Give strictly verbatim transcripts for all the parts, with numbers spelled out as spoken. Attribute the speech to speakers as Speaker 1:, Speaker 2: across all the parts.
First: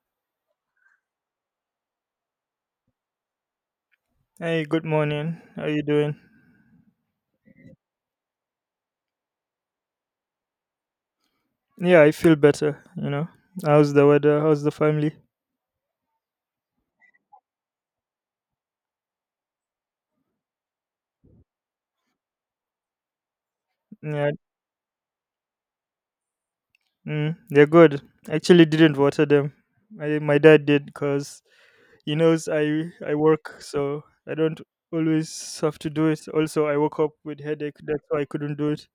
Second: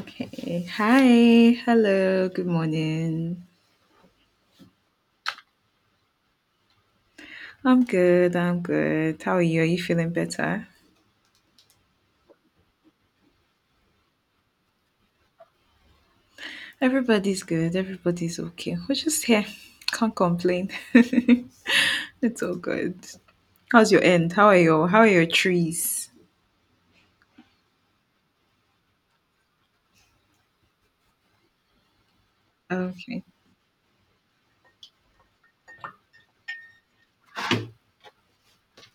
Speaker 1: Okay. Hi. Hello. Good morning.
Speaker 2: Hey, good morning. How you doing?
Speaker 1: I'm good. I'm good. How are you? Are you feeling better?
Speaker 2: Yeah, I feel better, you know. How's the weather? How's the family?
Speaker 1: Everybody's good. Everybody's okay. We're just here. Can't complain. It's all good. How's your
Speaker 2: Yeah,
Speaker 1: end? How are your How are your trees?
Speaker 2: mm, they're good. I Actually didn't water them. I, my dad did, cuz he knows I I
Speaker 1: Okay.
Speaker 2: work, so I don't always have to do it. Also, I woke up with headache, that's why I couldn't do it.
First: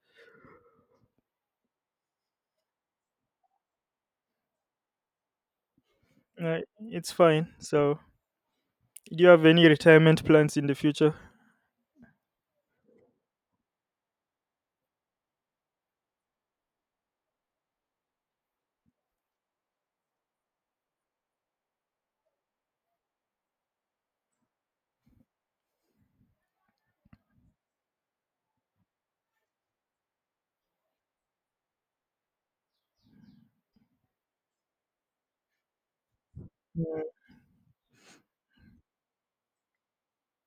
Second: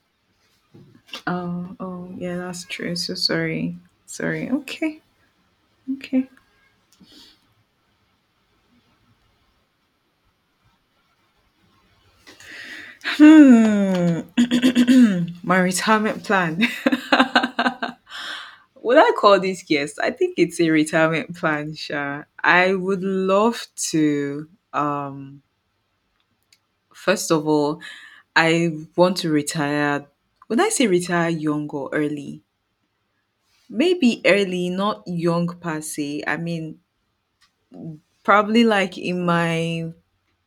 Speaker 1: Oh. Oh. Yeah. That's true. So sorry. Sorry. Okay. Okay.
Speaker 2: Uh, it's fine. So, do you have any retirement plans in the future?
Speaker 1: Hmm. My retirement plan. Would I call this guest? I think it's a retirement plan, Sha. I would love to. Um, first of all, I want to retire. When I say retire young or early, maybe early, not young per se. I mean, probably like in my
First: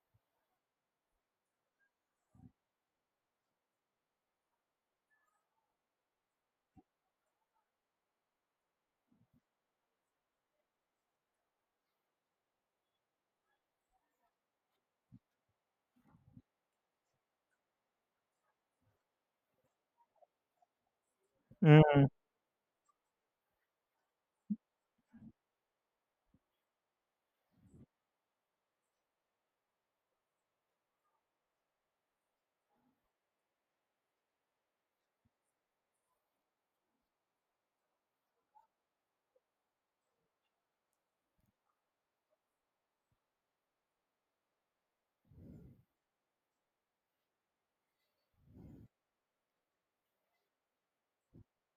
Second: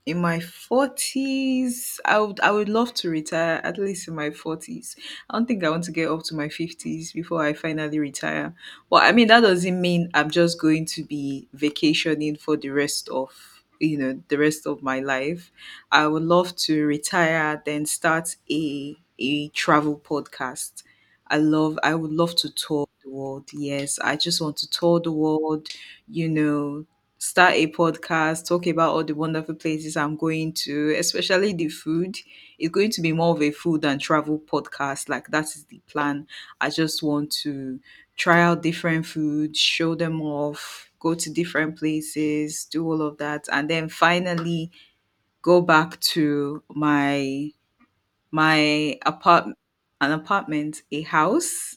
Speaker 1: in my forties, I would I would love to retire at least in my forties. I don't think I want to get up to my fifties before I finally retire. But I mean, that doesn't mean I'm just going to be vacationing for the rest of, you know, the rest of my life. I would love to retire then start a a travel podcast. I love I
Speaker 2: Mm,
Speaker 1: would love to tour the world. Yes, I just want to tour the world, you know, start a podcast, talk about all the wonderful places I'm going to, especially the food. It's going to be more of a food and travel podcast. Like that is the plan. I just want to try out different foods, show them off, go to different places, do all of that, and then finally go back to my my apart an apartment, a house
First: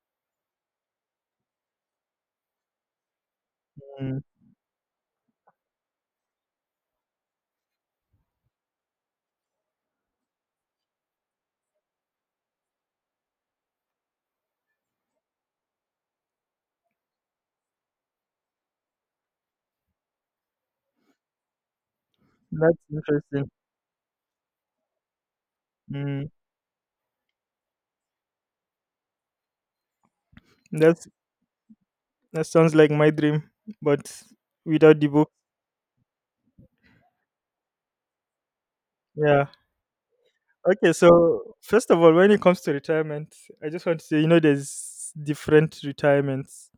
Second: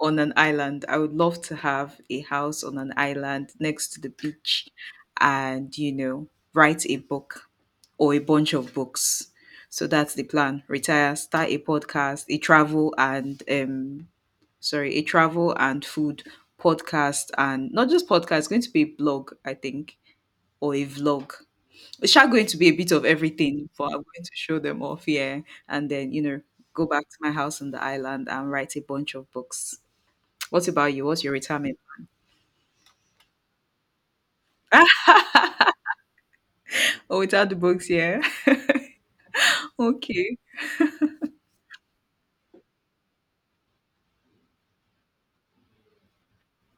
Speaker 1: on an island. I would love to have a house on an island next to the beach and, you know, write a book or a bunch of books. So that's the plan. Retire, start a podcast, a travel and um sorry, a travel and food podcast, and not just podcast, it's going to be a blog, I think, or a vlog. It's sha going to be a
Speaker 2: that's
Speaker 1: bit of
Speaker 2: interesting.
Speaker 1: everything, but I'm going to show them off, yeah, and then you
Speaker 2: Mm,
Speaker 1: know go back to my house on the island and write a bunch of books. What about you?
Speaker 2: that's
Speaker 1: What's your retirement?
Speaker 2: that sounds like my dream, but without the book.
Speaker 1: Oh, without the books, yeah.
Speaker 2: Yeah.
Speaker 1: Okay.
Speaker 2: Okay, so first of all, when it comes to retirement, I just want to say, you know, there's different retirements.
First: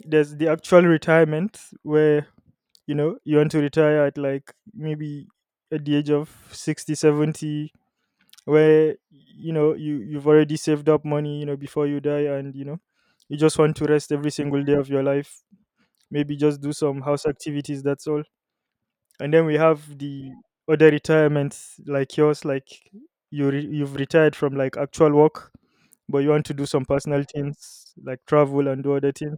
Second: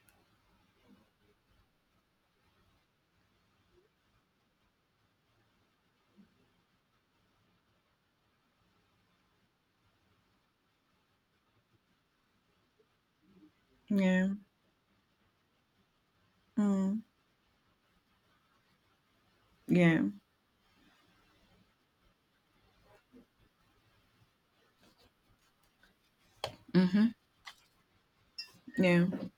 Speaker 2: There's the actual retirement where, you know, you want to retire at like maybe at the age of sixty, seventy, where, you know, you, you've already saved up money, you know, before you die, and, you know, you just want to rest
Speaker 1: Yeah.
Speaker 2: every single day of your life. Maybe just do
Speaker 1: Mm.
Speaker 2: some house activities, that's all, and then we have
Speaker 1: Yeah.
Speaker 2: the other retirements like yours, like you re- you've retired from like actual work, but you want to do some
Speaker 1: Mm-hmm.
Speaker 2: personal things like travel and do
Speaker 1: Yeah.
Speaker 2: other things.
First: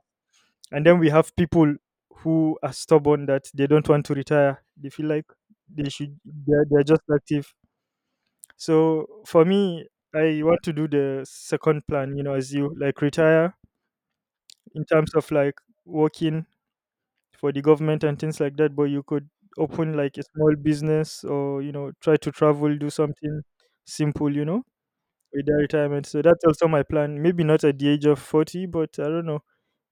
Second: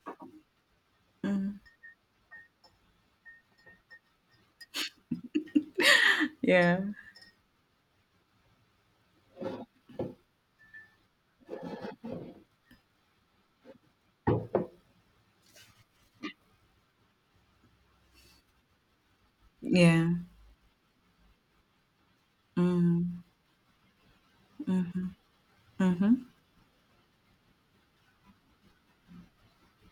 Speaker 2: And then we have
Speaker 1: Mm.
Speaker 2: people who are stubborn, that they don't want to retire. They feel like they should, they're,
Speaker 1: Yeah.
Speaker 2: they're just active. So for me, I want to do the second plan, you know, as you like retire in terms of like working for the government and things like that, but you could open
Speaker 1: Yeah.
Speaker 2: like a small business, or, you know, try to travel, do
Speaker 1: Mm.
Speaker 2: something simple, you know,
Speaker 1: Mm-hmm.
Speaker 2: with their retirement.
Speaker 1: Mm-hmm.
Speaker 2: So that's also my plan, maybe not at the age of forty, but I don't know,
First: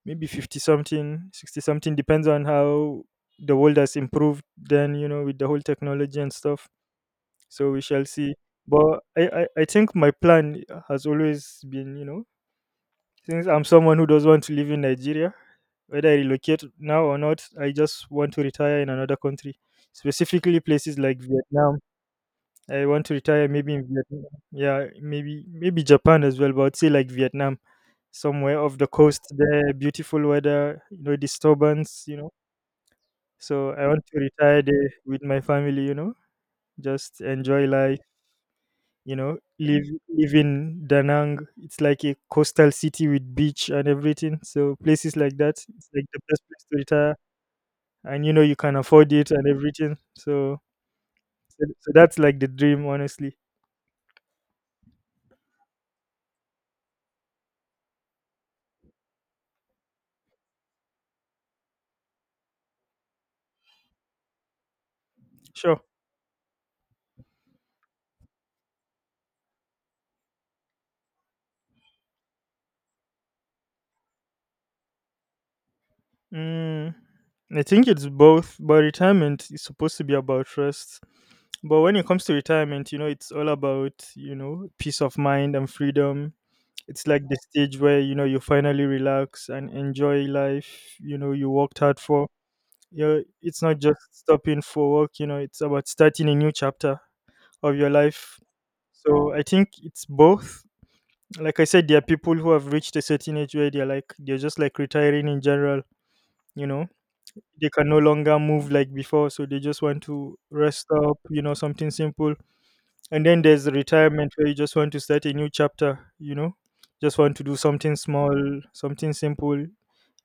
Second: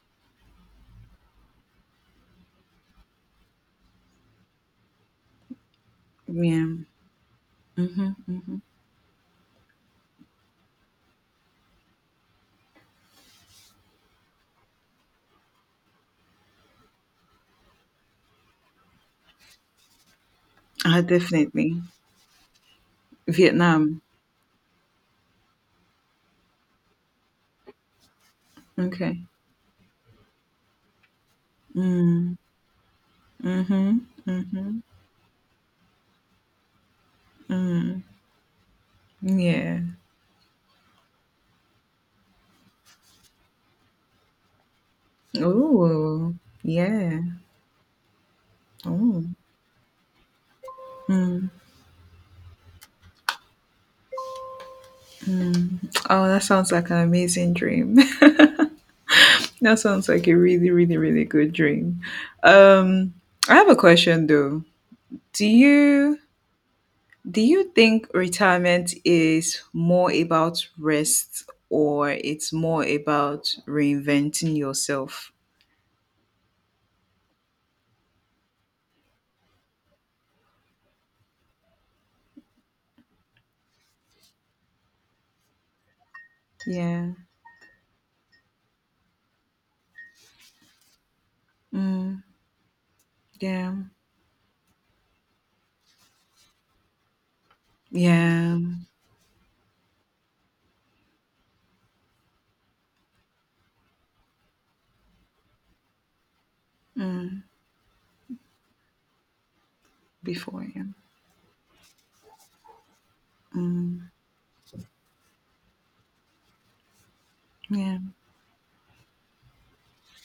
Speaker 2: maybe fifty something, sixty something. Depends on how the world has improved then, you know, with the whole technology and
Speaker 1: Yeah.
Speaker 2: stuff, so we shall
Speaker 1: Mm-hmm.
Speaker 2: see.
Speaker 1: Mm-hmm.
Speaker 2: But i i, I think my plan has always been, you know, since I'm someone who does want to live in Nigeria, whether I relocate now or not, I just want to retire in another country, specifically places
Speaker 1: Ah,
Speaker 2: like Vietnam.
Speaker 1: definitely.
Speaker 2: I want to retire maybe in
Speaker 1: Vietnam.
Speaker 2: Vietnam. Yeah, maybe maybe Japan as well, but I'd say like Vietnam, somewhere off the
Speaker 1: Okay.
Speaker 2: coast there, beautiful weather, no disturbance, you know.
Speaker 1: Mm.
Speaker 2: So I
Speaker 1: Mm-hmm.
Speaker 2: want to retire
Speaker 1: Mm-hmm.
Speaker 2: there with my family, you know, just enjoy life, you know,
Speaker 1: Yeah.
Speaker 2: live live in danang. It's like a coastal city with beach and everything, so places like that, it's like the
Speaker 1: Oh,
Speaker 2: best place to retire,
Speaker 1: yeah.
Speaker 2: and you know you can afford
Speaker 1: Oh.
Speaker 2: it and everything, so so, so that's like the dream honestly.
Speaker 1: Oh, that sounds like an amazing dream. That sounds like a really, really, really good dream. Um, I have a question though. Do
Speaker 2: Sure.
Speaker 1: you do you think retirement is more about rest or it's more about reinventing yourself?
Speaker 2: mm, I think it's both, but retirement is supposed to be about trust. But when it comes to retirement, you know, it's all about, you know, peace of mind and freedom. It's
Speaker 1: Yeah.
Speaker 2: like the stage where, you know, you finally relax and enjoy life, you know, you worked hard
Speaker 1: Mm,
Speaker 2: for you. It's
Speaker 1: yeah.
Speaker 2: not just stopping for work, you know, it's about starting a new chapter of your life.
Speaker 1: Yeah.
Speaker 2: So I think it's both. Like I said, there are people who have reached a certain age where they're like, they're just like retiring in general, you know,
Speaker 1: Mm,
Speaker 2: they can no longer move like before, so they just want to
Speaker 1: before, yeah.
Speaker 2: rest up, you know, something simple. And then there's
Speaker 1: Mm,
Speaker 2: retirement where you just want to start a new chapter, you know, just want to do something
Speaker 1: yeah.
Speaker 2: small, something simple,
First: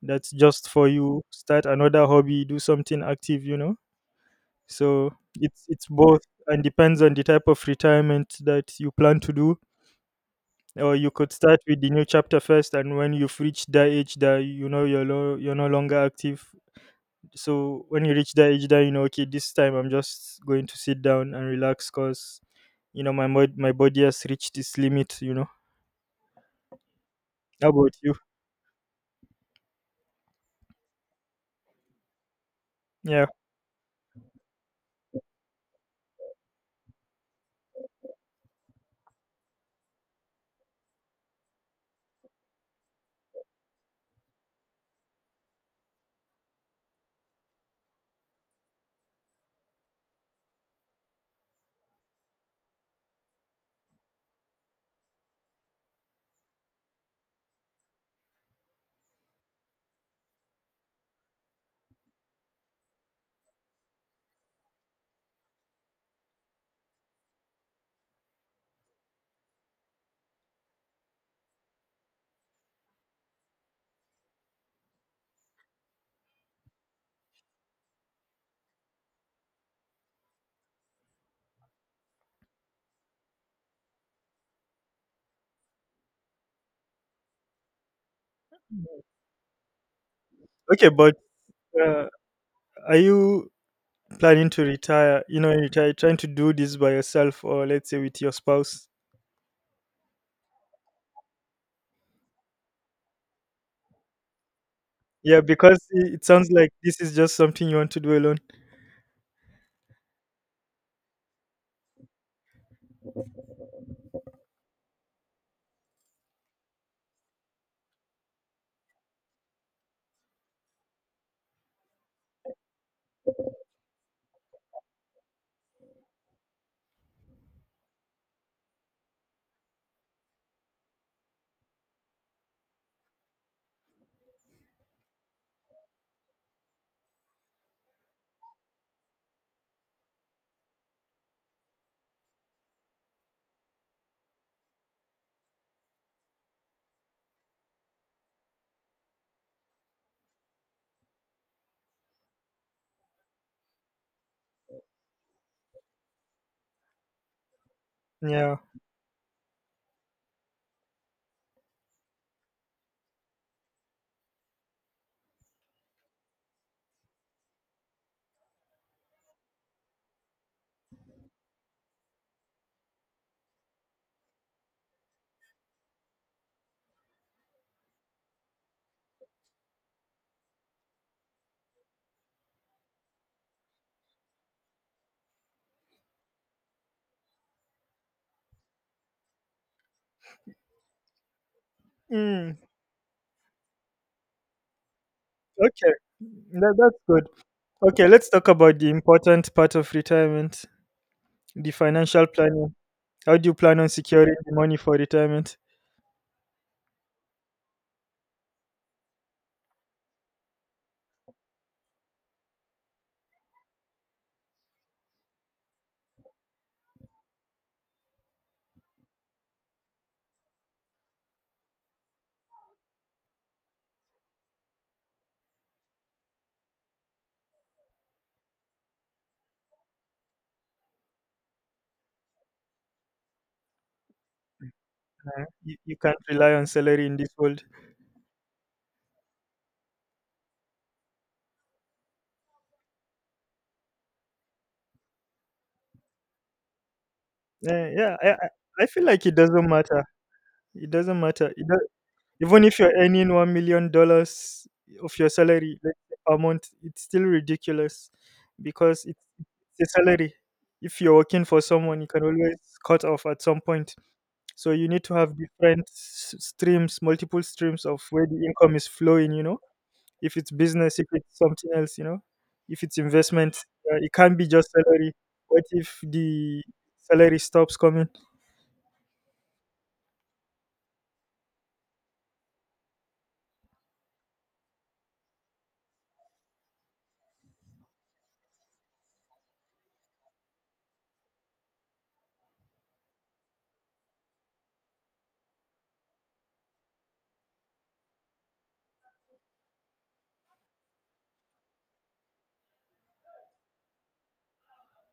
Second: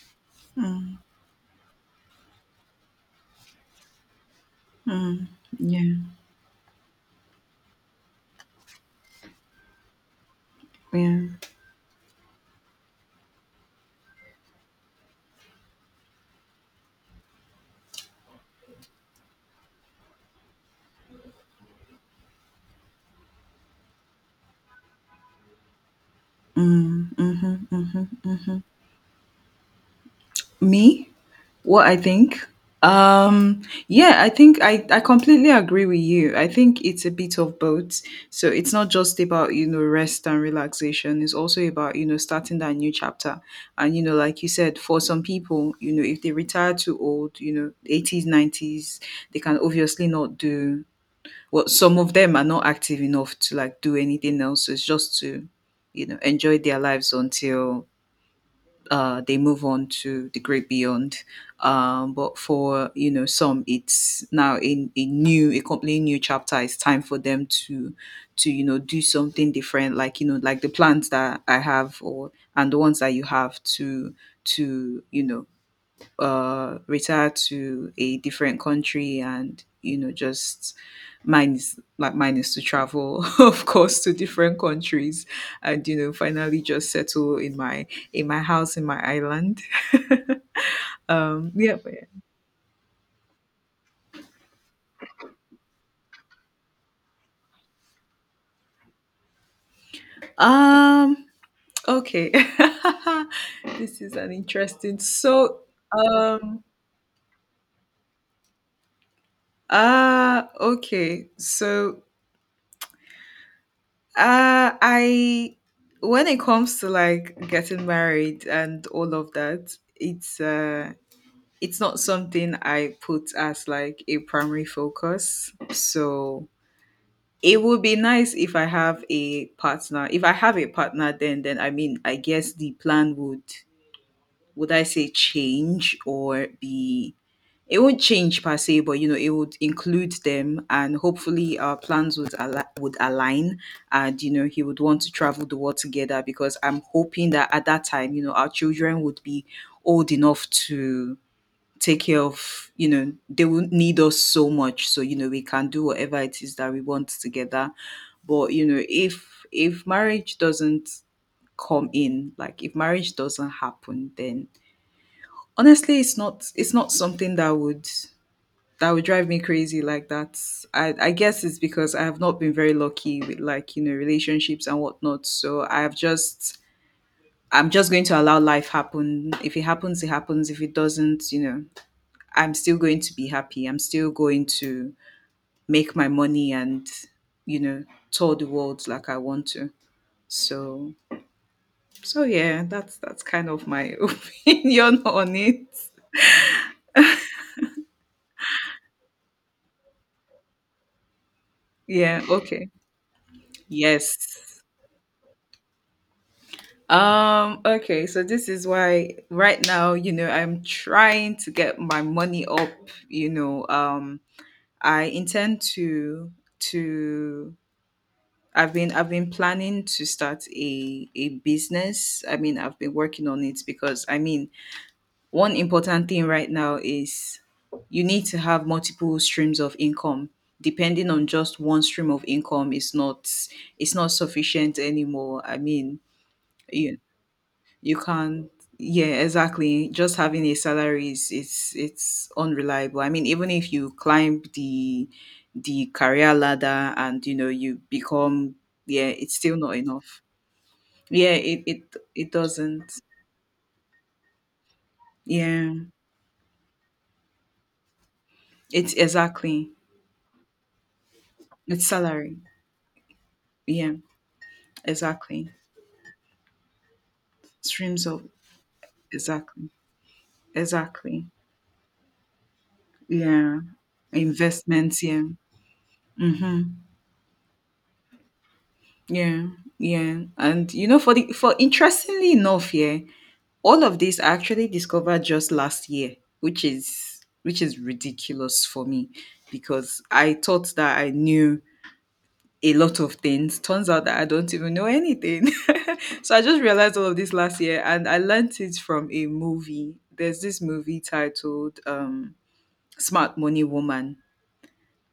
Speaker 2: that's just for
Speaker 1: Mm,
Speaker 2: you. Start another hobby, do something active, you know. So
Speaker 1: mm,
Speaker 2: it's it's
Speaker 1: yeah.
Speaker 2: both and depends on the type of retirement that you plan to do. Or you
Speaker 1: Yeah.
Speaker 2: could start with the new chapter first, and when you've reached that age that you know you're lo- you're no longer active. So when you reach that age, that you know, okay, this time I'm just going to sit down and relax, cause you know my mod- my body has reached its limit. You know.
Speaker 1: Mm, mm-hmm,
Speaker 2: How about
Speaker 1: mm-hmm,
Speaker 2: you?
Speaker 1: mm-hmm. Me? What I think?
Speaker 2: Yeah.
Speaker 1: Um, yeah, I think I, I completely agree with you. I think it's a bit of both. So it's not just about, you know, rest and relaxation. It's also about, you know, starting that new chapter. And, you know, like you said, for some people, you know, if they retire too old, you know, eighties, nineties, they can obviously not do, well, some of them are not active enough to like do anything else. So it's just to, you know, enjoy their lives until uh, they move on to the great beyond. Um, but for you know some, it's now a, a new, a completely new chapter. It's time for them to to you know do something different, like you know, like the plans that I have, or and the ones that you have to to you know uh retire to a different country and you know just mine is like mine is to travel of course to different countries and you know finally just settle in my in my house in my island.
Speaker 2: Okay, but
Speaker 1: um yeah, but yeah.
Speaker 2: uh, are you planning to retire? You know, retire, trying to do this by yourself, or let's say with your spouse?
Speaker 1: um okay, this is an interesting
Speaker 2: Yeah,
Speaker 1: so
Speaker 2: because i- it sounds
Speaker 1: um
Speaker 2: like this is just something you want to do alone.
Speaker 1: ah okay so Uh, I when it comes to like getting married and all of that, it's uh it's not something I put as like a primary focus. So it would be nice if I have a partner. If I have a partner, then then I mean I guess the plan would would I say change or be it won't change per se, but you know, it would include them, and hopefully our plans would al- would align, and you know, he would want to travel the world together, because I'm hoping that at that time, you know, our children would be old enough to take care of, you know, they will need us so much. So, you know, we can do whatever it is that we want together. But,
Speaker 2: Yeah.
Speaker 1: you know, if if marriage doesn't come in, like if marriage doesn't happen, then honestly, it's not it's not something that would that would drive me crazy like that. I, I guess it's because I have not been very lucky with like, you know, relationships and whatnot. So I've just I'm just going to allow life happen. If it happens, it happens. If it doesn't, you know, I'm still going to be happy. I'm still going to make my money and, you know, tour the world like I want to. So so
Speaker 2: Mm,
Speaker 1: yeah, that's that's kind of my opinion on it.
Speaker 2: okay. That, that's good. Okay, let's talk about the important part of retirement, the
Speaker 1: Yeah,
Speaker 2: financial
Speaker 1: okay.
Speaker 2: planning. How do you plan on securing the
Speaker 1: Yes.
Speaker 2: money for retirement?
Speaker 1: Um, okay, so this is why right now, you know, I'm trying to get my money up, you know. Um, I intend to to I've been I've been planning to start a a business. I mean, I've been working on it, because I mean, one important thing right now is you need to have multiple streams of income. Depending on just one stream of income is not it's not sufficient anymore.
Speaker 2: Uh,
Speaker 1: I
Speaker 2: you, you
Speaker 1: mean,
Speaker 2: can't rely on
Speaker 1: you
Speaker 2: salary in this world.
Speaker 1: you can't. Yeah, exactly. Just having a salary is it's it's unreliable. I mean, even if you climb the the career ladder and you know you
Speaker 2: Uh, yeah, I, I
Speaker 1: become
Speaker 2: I feel
Speaker 1: yeah,
Speaker 2: like it
Speaker 1: it's still
Speaker 2: doesn't
Speaker 1: not
Speaker 2: matter.
Speaker 1: enough.
Speaker 2: It doesn't
Speaker 1: Yeah,
Speaker 2: matter.
Speaker 1: it
Speaker 2: It,
Speaker 1: it
Speaker 2: do-
Speaker 1: it
Speaker 2: Even if
Speaker 1: doesn't.
Speaker 2: you're earning one million dollars of your
Speaker 1: Yeah,
Speaker 2: salary, let's say, per month, it's still ridiculous,
Speaker 1: it's
Speaker 2: because it's
Speaker 1: exactly
Speaker 2: it's a salary. If you're working for
Speaker 1: it's
Speaker 2: someone, you can
Speaker 1: salary.
Speaker 2: always cut off at some
Speaker 1: Yeah,
Speaker 2: point. So you need to have
Speaker 1: exactly.
Speaker 2: different s- streams, multiple streams of
Speaker 1: Streams
Speaker 2: where
Speaker 1: of
Speaker 2: the income is flowing. You know,
Speaker 1: exactly,
Speaker 2: if it's business, if
Speaker 1: exactly.
Speaker 2: it's something else, you know, if it's investment,
Speaker 1: Yeah,
Speaker 2: uh, it can't be just
Speaker 1: investments.
Speaker 2: salary.
Speaker 1: Yeah.
Speaker 2: What if
Speaker 1: Mm-hmm.
Speaker 2: the salary stops coming?
Speaker 1: Yeah, yeah, and you know, for the for interestingly enough, yeah, all of this I actually discovered just last year, which is which is ridiculous for me because I thought that I knew a lot of things. Turns out that I don't even know anything. So I just realized all of this last year, and I learned it from a movie. There's this movie titled um Smart Money Woman.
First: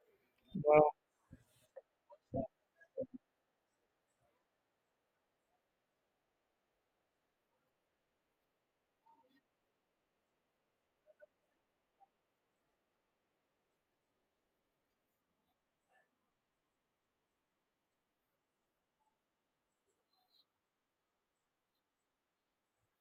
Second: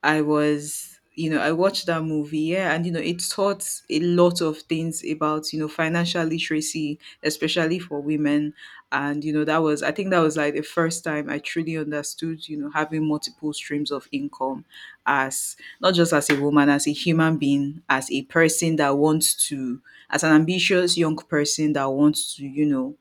Speaker 1: I
Speaker 2: Wow.
Speaker 1: was, you know, I watched that movie, yeah, and you know, it taught a lot of things about, you know, financial literacy, especially for women. And, you know, that was, I think that was like the first time I truly understood, you know, having multiple streams of income, as not just as a woman, as a human being, as a person that wants to, as an ambitious young person that wants to, you know,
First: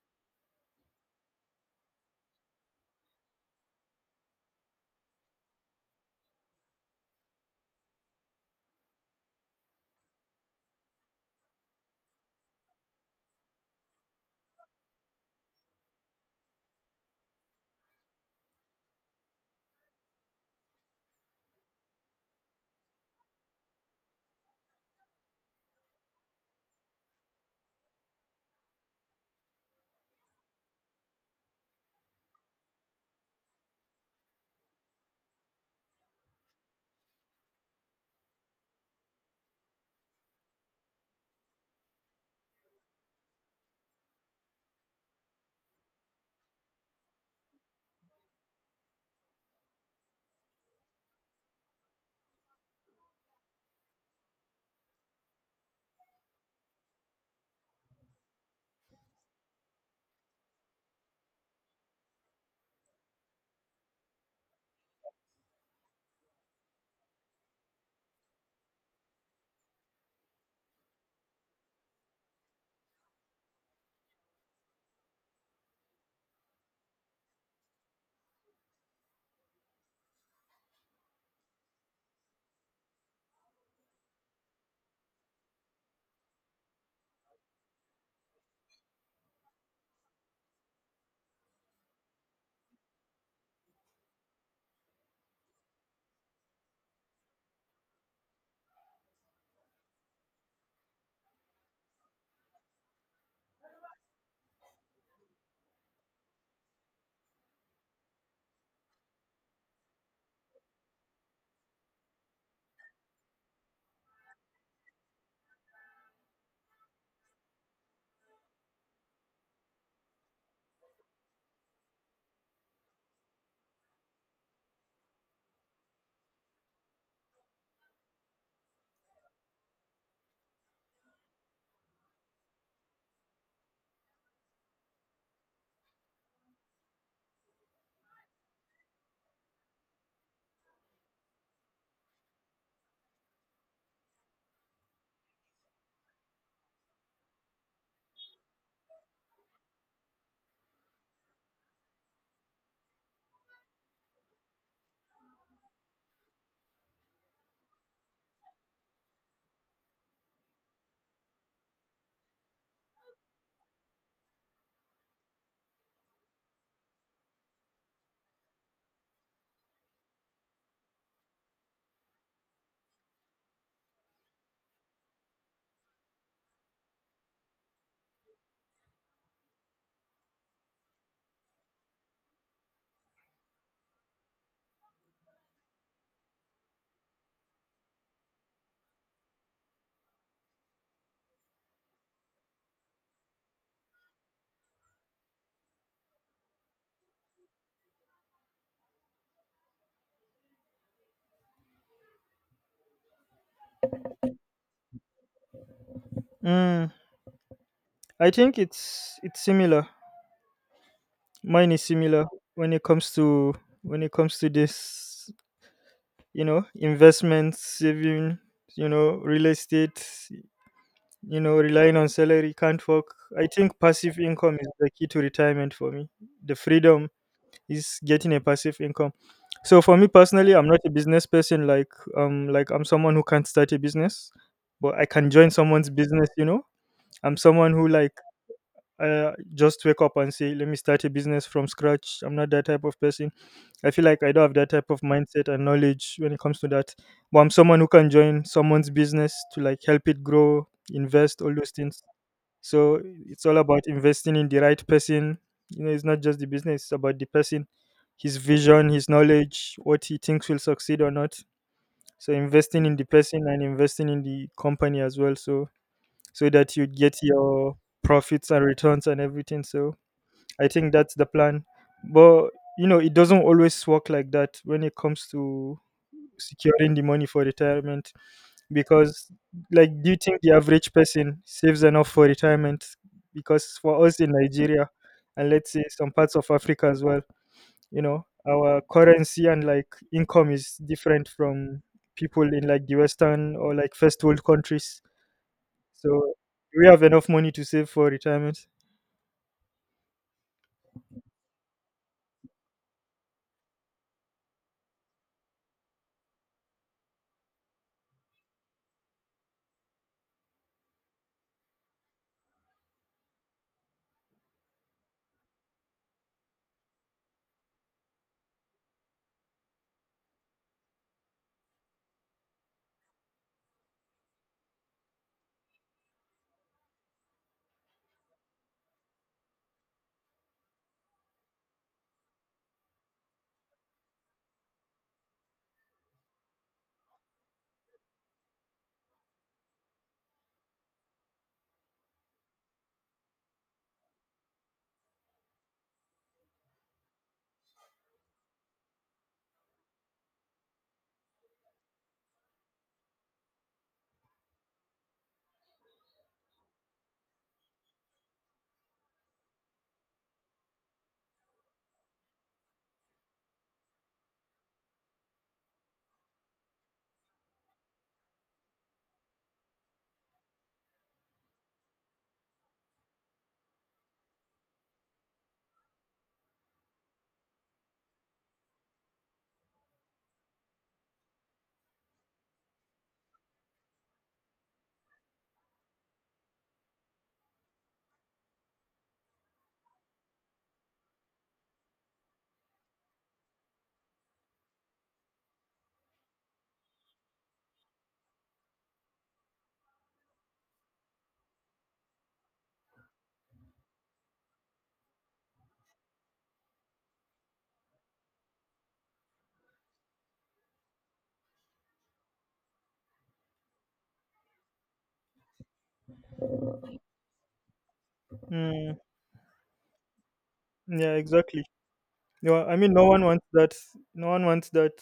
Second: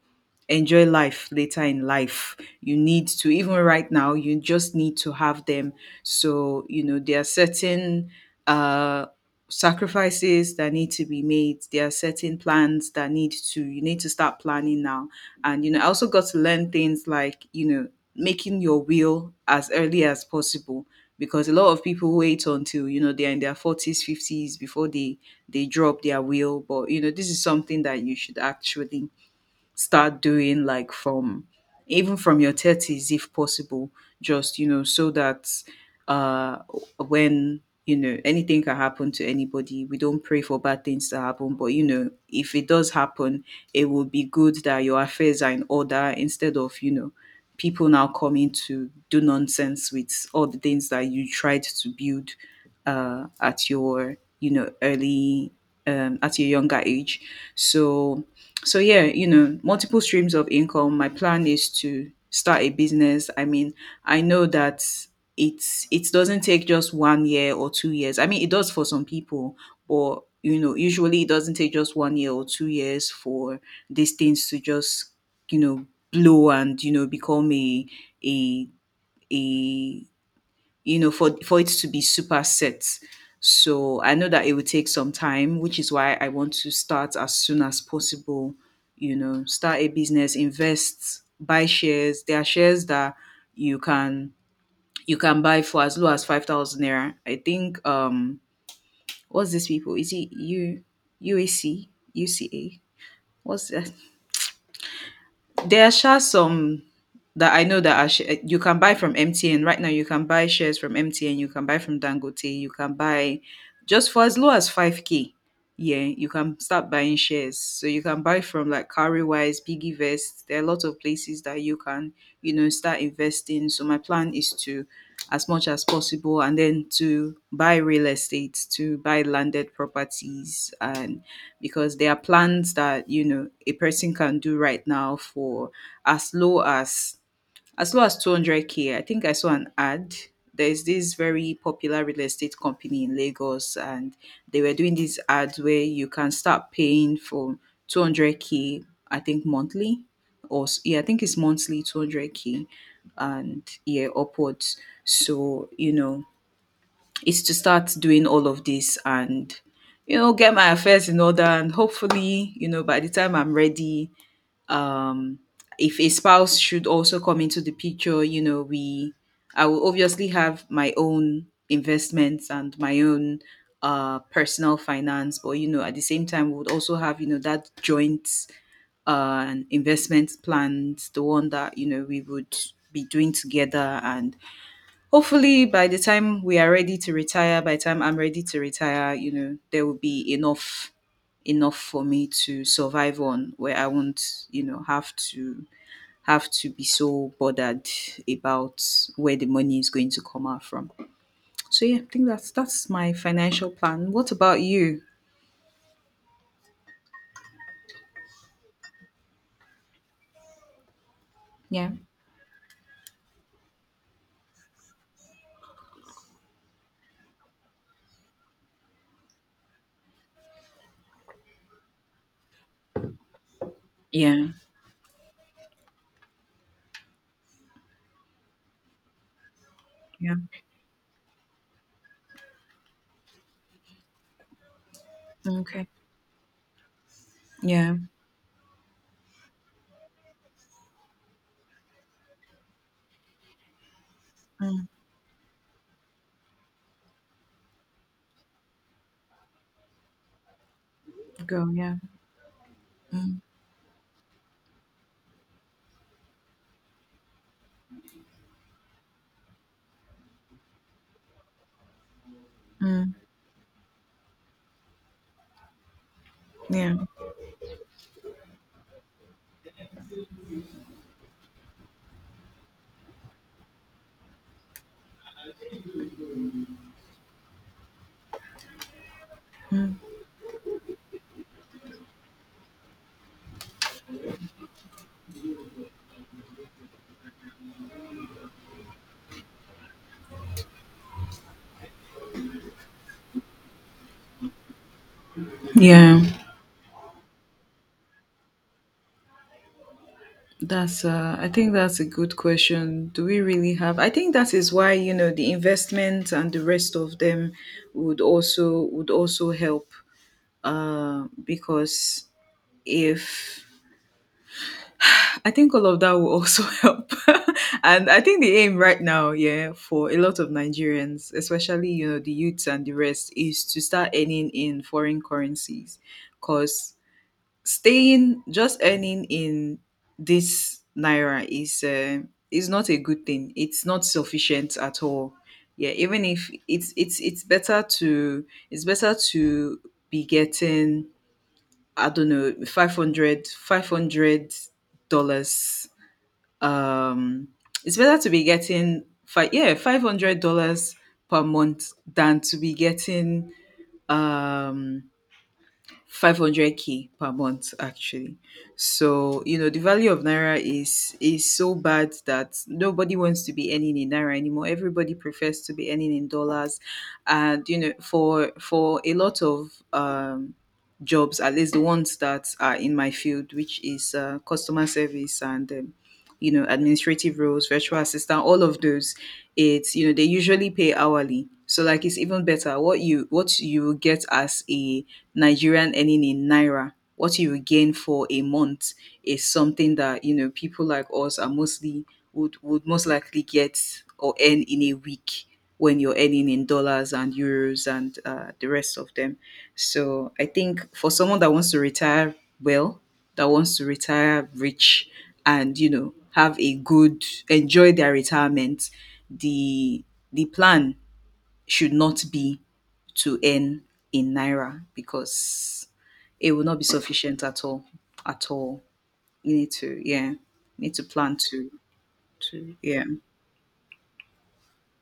Speaker 1: enjoy life later in life. You need to, even right now, you just need to have them. So, you know, there are certain uh, sacrifices that need to be made. There are certain plans that need to, you need to start planning now. And, you know, I also got to learn things like, you know, making your will as early as possible, because a lot of people wait until you know they're in their forties fifties before they they drop their will, but you know this is something that you should actually start doing like from even from your thirties if possible, just you know so that uh when you know anything can happen to anybody. We don't pray for bad things to happen, but you know if it does happen, it would be good that your affairs are in order, instead of you know people now coming to do nonsense with all the things that you tried to build uh, at your you know early, um, at your younger age. So so yeah, you know multiple streams of income, my plan is to start a business. I mean, I know that it's it doesn't take just one year or two years. I mean, it does for some people, but you know usually it doesn't take just one year or two years for these things to just you know blow and you know become a a a you know, for for it to be super set. So I know that it will take some time, which is why I want to start as soon as possible. You know, start a business, invest, buy shares. There are shares that you can you can buy for as low as five thousand naira. I think um what's this people? Is it U UAC? U C A? What's I There are sha some that I know that are sh- eh, you can buy from M T N right now. You can buy shares from M T N. You can buy from Dangote. You can buy just for as low as five k. Yeah, you can start buying shares. So you can buy from like Cowrywise, Piggyvest. There are a lot of places that you can you know start investing. So my plan is to as much as possible, and then to buy real estate, to buy landed properties, and because there are plans that you know a person can do right now for as low as as low as two hundred k. I think I saw an ad. There's this very popular real estate company in Lagos, and they were doing these ads where you can start paying for two hundred k, I think monthly. Or s- yeah, I think it's monthly two hundred k and yeah upwards. So you know is to start doing all of this, and you know get my affairs in order, and hopefully you know by the time I'm ready, um if a spouse should also come into the picture, you know we I will obviously have my own investments and my own uh personal finance. But you know at the same time, we would also have you know that joint uh investment plans, the one that you know we would be doing together. And hopefully, by the time we are ready to retire, by the time I'm ready to retire, you know, there will be enough enough for me to survive on, where I won't, you know, have to have to be so bothered about where the money is going to come out from. So yeah, I think that's that's my financial plan. What about you?
Speaker 2: Mm, I think it's it's similar, mine is
Speaker 1: Yeah.
Speaker 2: similar, when it comes to when it comes to this, you know, investment, saving, you know, real estate, you know, relying on salary can't work. I think passive
Speaker 1: Yeah.
Speaker 2: income is the key to retirement for me. The freedom is getting a passive income. So for me
Speaker 1: Yeah.
Speaker 2: personally, I'm not a business person, like um like I'm someone who can't start a business, but I can join
Speaker 1: Okay.
Speaker 2: someone's business, you know. I'm someone who
Speaker 1: Yeah.
Speaker 2: like, uh, just wake up and say let me start a business from scratch, I'm not that type of person. I feel like I don't have that
Speaker 1: Mm.
Speaker 2: type of mindset and knowledge when it comes to that. But I'm someone who can join someone's business to like help it grow, invest, all
Speaker 1: Go.
Speaker 2: those
Speaker 1: Yeah.
Speaker 2: things. So
Speaker 1: Mm.
Speaker 2: it's all about investing in the right person. You know, it's not just the business, it's about the person, his vision, his knowledge, what he thinks will succeed or not. So investing in the
Speaker 1: Mm.
Speaker 2: person and investing in the company as well. So so that you
Speaker 1: Yeah.
Speaker 2: get your profits and returns and everything. So I think that's the plan. But you know, it doesn't always work like that when it comes to securing the money for retirement. Because, like,
Speaker 1: Mm.
Speaker 2: do you think the average person saves enough for retirement? Because for us in Nigeria, and let's say some parts of Africa as well, you know, our currency and like income is different from people in like the Western or like first world countries.
Speaker 1: Yeah.
Speaker 2: So, do we have enough money to save for retirement?
Speaker 1: That's uh, I think that's a good question. Do we really have? I think that is why you know the investment and the rest of them would also would also help, uh, because if I think all of that will also help. And I think the aim right now, yeah, for a lot of Nigerians, especially you know the youths and the rest, is to start earning in foreign currencies, because staying, just earning in this naira is uh, is not a good thing. It's not sufficient at all. Yeah, even if it's it's it's better to, it's better to be getting, I don't know, five hundred five hundred dollars. um it's better to be getting five, yeah, five hundred dollars per month than to be getting, um five hundred k per month actually. So you know the value of naira is is so bad that nobody wants to be earning in naira anymore. Everybody prefers to be earning in dollars. And you know for for a lot of um jobs, at least the ones that are in my field, which is uh, customer service and, um, you know administrative roles, virtual assistant, all of those. It's you know they usually pay hourly, so like it's even better. What you what you will get as a Nigerian earning in naira, what you will gain for a month is something that you know people like us are mostly, would would most likely get or earn in a week when you're earning in dollars and euros and uh, the rest of them. So I think for someone that wants to retire well, that wants to retire rich, and you know have a good, enjoy their retirement, the the plan should not be to earn in naira, because it will not be sufficient at all at all.
Speaker 2: Mm,
Speaker 1: You need to, yeah, need to
Speaker 2: yeah,
Speaker 1: plan
Speaker 2: exactly.
Speaker 1: to,
Speaker 2: No, I
Speaker 1: to
Speaker 2: mean,
Speaker 1: yeah.
Speaker 2: no one wants that. No one wants that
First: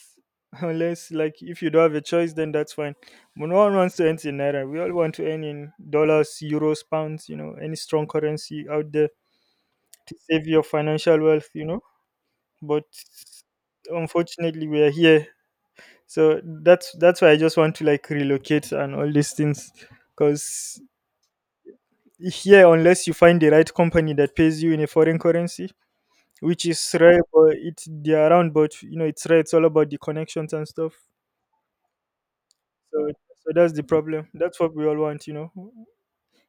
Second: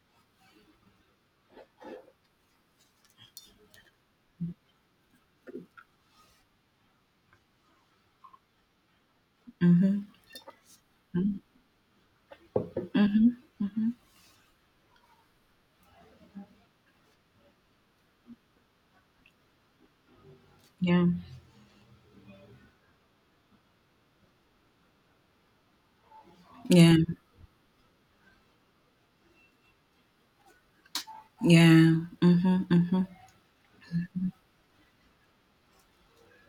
Speaker 2: unless, like, if you don't have a choice, then that's fine. But no one wants to earn in naira. We all want to earn in dollars, euros, pounds. You know, any strong currency out there
Speaker 1: Mm-hmm.
Speaker 2: to save your financial
Speaker 1: Mm-hmm.
Speaker 2: wealth, you know. But
Speaker 1: Mm-hmm. Mm-hmm.
Speaker 2: unfortunately, we are here, so that's that's why I just want to like relocate and all these things, because
Speaker 1: Yeah.
Speaker 2: here, unless you find the right company that pays you in a foreign currency, which is
Speaker 1: Yeah.
Speaker 2: rare, but it's they're around, but you know it's rare. It's all about the connections and stuff.
Speaker 1: Yeah. Mm-hmm. Mm-hmm.
Speaker 2: So so that's the problem. That's what we all want, you know.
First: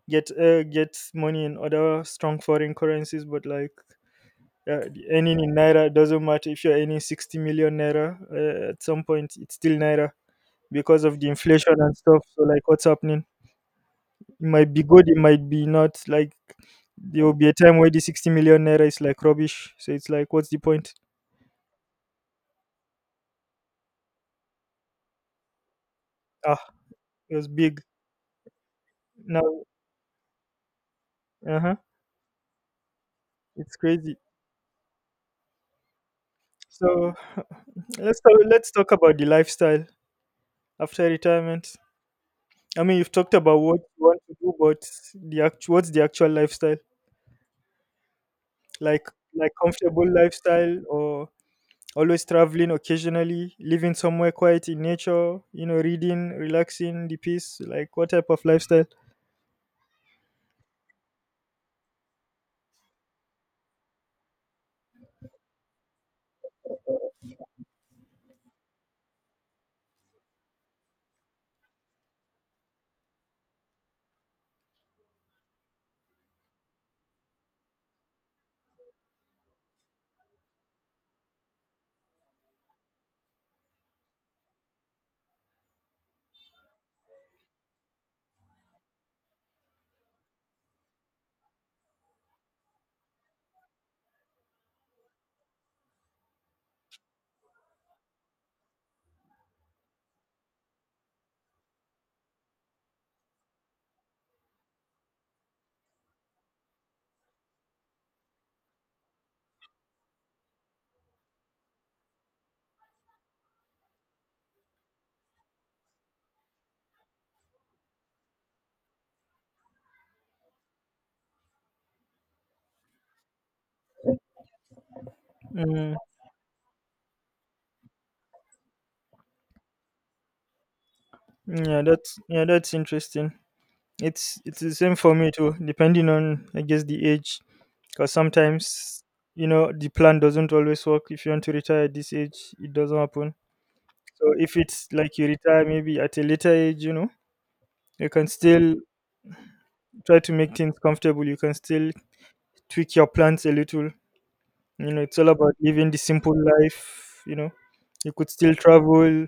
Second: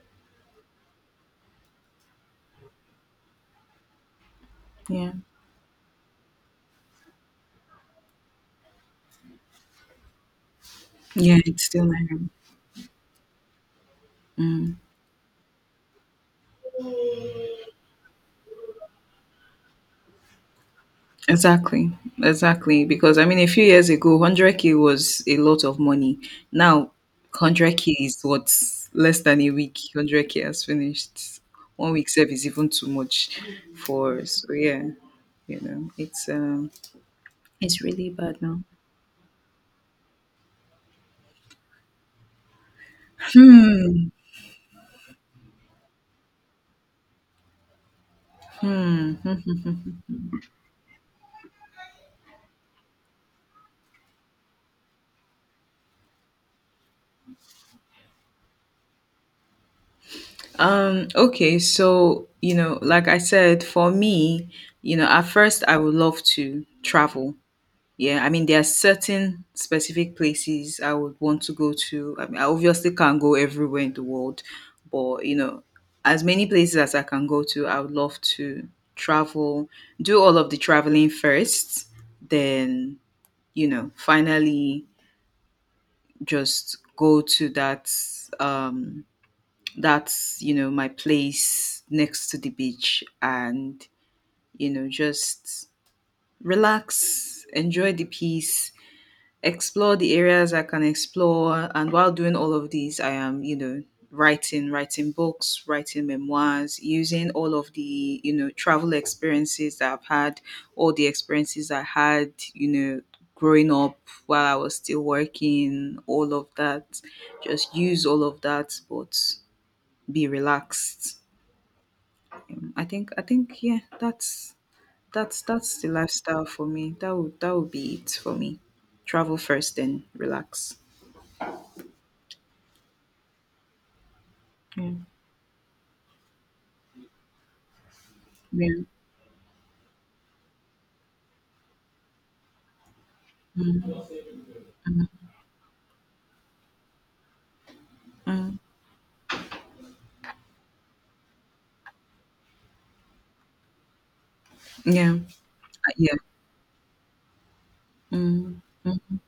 Speaker 2: Get uh, get money in other strong foreign currencies, but like yeah,
Speaker 1: Yeah.
Speaker 2: earning in naira doesn't matter if you're earning sixty million naira. Uh, at some point, it's still naira because of the
Speaker 1: Yeah, it's
Speaker 2: inflation
Speaker 1: still
Speaker 2: and
Speaker 1: naira.
Speaker 2: stuff. So, like, what's happening? It might
Speaker 1: Mm.
Speaker 2: be good, it might be not. Like, there will be a time where the sixty million naira is like rubbish. So, it's like, what's the point?
Speaker 1: Exactly, exactly. Because I mean, a few years ago, one hundred k was a lot of money.
Speaker 2: Ah,
Speaker 1: Now,
Speaker 2: it was big.
Speaker 1: one hundred k is what? Less than
Speaker 2: Now,
Speaker 1: a week. one hundred k has finished.
Speaker 2: uh huh,
Speaker 1: One week save is even too much
Speaker 2: it's crazy.
Speaker 1: for. So yeah, you know, it's um,
Speaker 2: So,
Speaker 1: it's really
Speaker 2: let's talk,
Speaker 1: bad now.
Speaker 2: let's talk about the lifestyle after retirement. I mean, you've talked about what you
Speaker 1: Hmm.
Speaker 2: want to do, but the actual what's the actual lifestyle like? Like comfortable lifestyle, or always traveling occasionally, living somewhere quiet in nature, you know, reading, relaxing, the peace. Like what type of lifestyle?
Speaker 1: Um, okay, so you know, like I said, for me, you know, at first I would love to travel. Yeah, I mean, there are certain specific places I would want to go to. I mean, I obviously can't go everywhere in the world, but you know, as many places as I can go to, I would love to travel, do all of the traveling first, then, you know, finally just go to that, um that's, you know, my place next to the beach, and, you know, just relax, enjoy the peace, explore the areas I can explore. And while doing all of these, I am, you know, writing, writing books, writing memoirs, using all of the, you know, travel experiences that I've had, all the experiences I had, you know, growing up, while I was still working, all of that. Just use all of that, but be relaxed. Um, I think, I think, yeah, that's. That's that's the
Speaker 2: Mm,
Speaker 1: lifestyle for me. That would that would be it for me. Travel first, then relax.
Speaker 2: yeah, that's yeah, that's interesting. It's it's the
Speaker 1: Yeah,
Speaker 2: same for me too, depending on I guess the age, because
Speaker 1: yeah,
Speaker 2: sometimes you know the plan doesn't always work. If you want to retire at this age, it doesn't happen. So if it's like you retire maybe at a later age, you know, you can
Speaker 1: mm,
Speaker 2: still try to make things comfortable. You can still tweak your plans a little. You know,
Speaker 1: yeah, uh,
Speaker 2: it's all about living the
Speaker 1: yeah,
Speaker 2: simple life. You know, you could still
Speaker 1: mm, mm,
Speaker 2: travel.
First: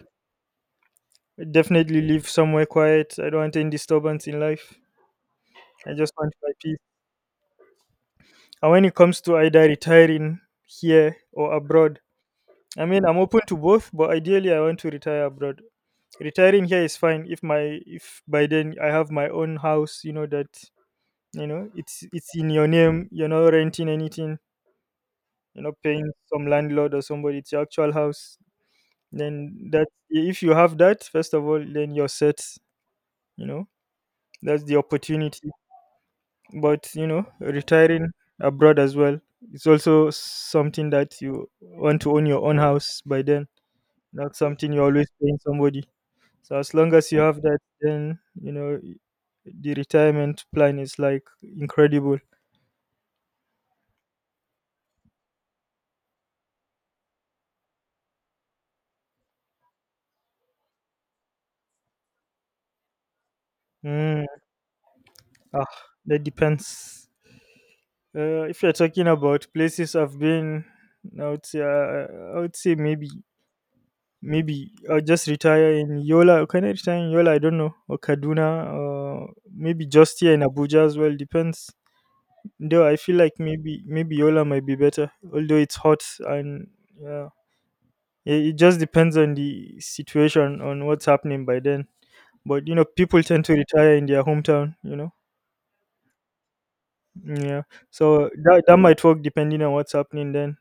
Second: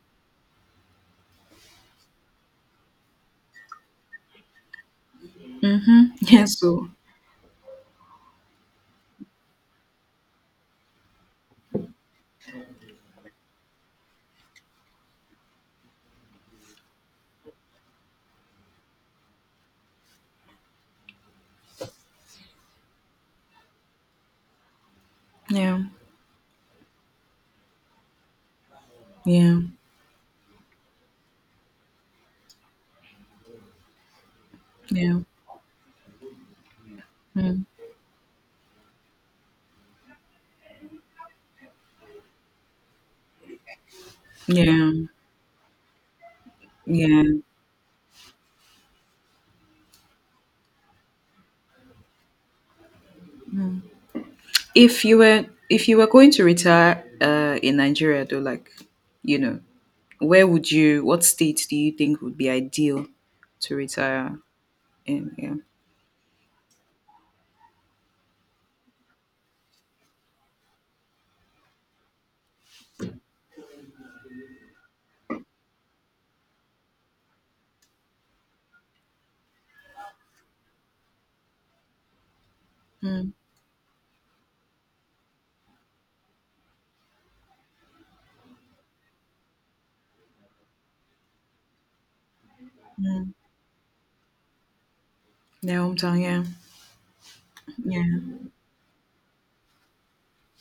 Speaker 2: Definitely live somewhere quiet. I don't want any disturbance in life. I
Speaker 1: mm-hmm.
Speaker 2: just want
Speaker 1: Yeah,
Speaker 2: my peace.
Speaker 1: so,
Speaker 2: And when it comes to either retiring here or abroad, I mean, I'm open to both, but ideally, I want to retire abroad. Retiring here is fine if my if by then I have my own house. You know that, you know, it's it's in your name. You're not renting anything. You're
Speaker 1: yeah,
Speaker 2: not paying some landlord or somebody. It's your actual house.
Speaker 1: yeah,
Speaker 2: Then that if you have that, first of all, then you're set. You know, that's the
Speaker 1: yeah,
Speaker 2: opportunity. But you know,
Speaker 1: mm,
Speaker 2: retiring abroad as well, it's also something that you want to own your own house by then. Not something you're
Speaker 1: yeah,
Speaker 2: always paying somebody. So as long as you
Speaker 1: yeah.
Speaker 2: have that, then you know the retirement plan is like incredible.
Speaker 1: If you were, if you were going to retire, uh, in Nigeria, though, like, you know, where would you, what state do you think would be ideal to
Speaker 2: Mm,
Speaker 1: retire in? Yeah,
Speaker 2: ah, that depends. Uh, if you're talking about places I've been, I would say, uh, I would say maybe Maybe I'll just retire in Yola. Can I retire in Yola? I don't know. Or Kaduna, or maybe just here in Abuja as well. Depends. Though I feel
Speaker 1: mm,
Speaker 2: like maybe maybe Yola might be better, although it's hot and yeah, it, it just depends on the situation on what's happening by then. But you know, people
Speaker 1: mm,
Speaker 2: tend to retire in their hometown. You know,
Speaker 1: yeah, hometown, yeah,
Speaker 2: yeah.
Speaker 1: yeah,
Speaker 2: So that that might work depending on what's happening then.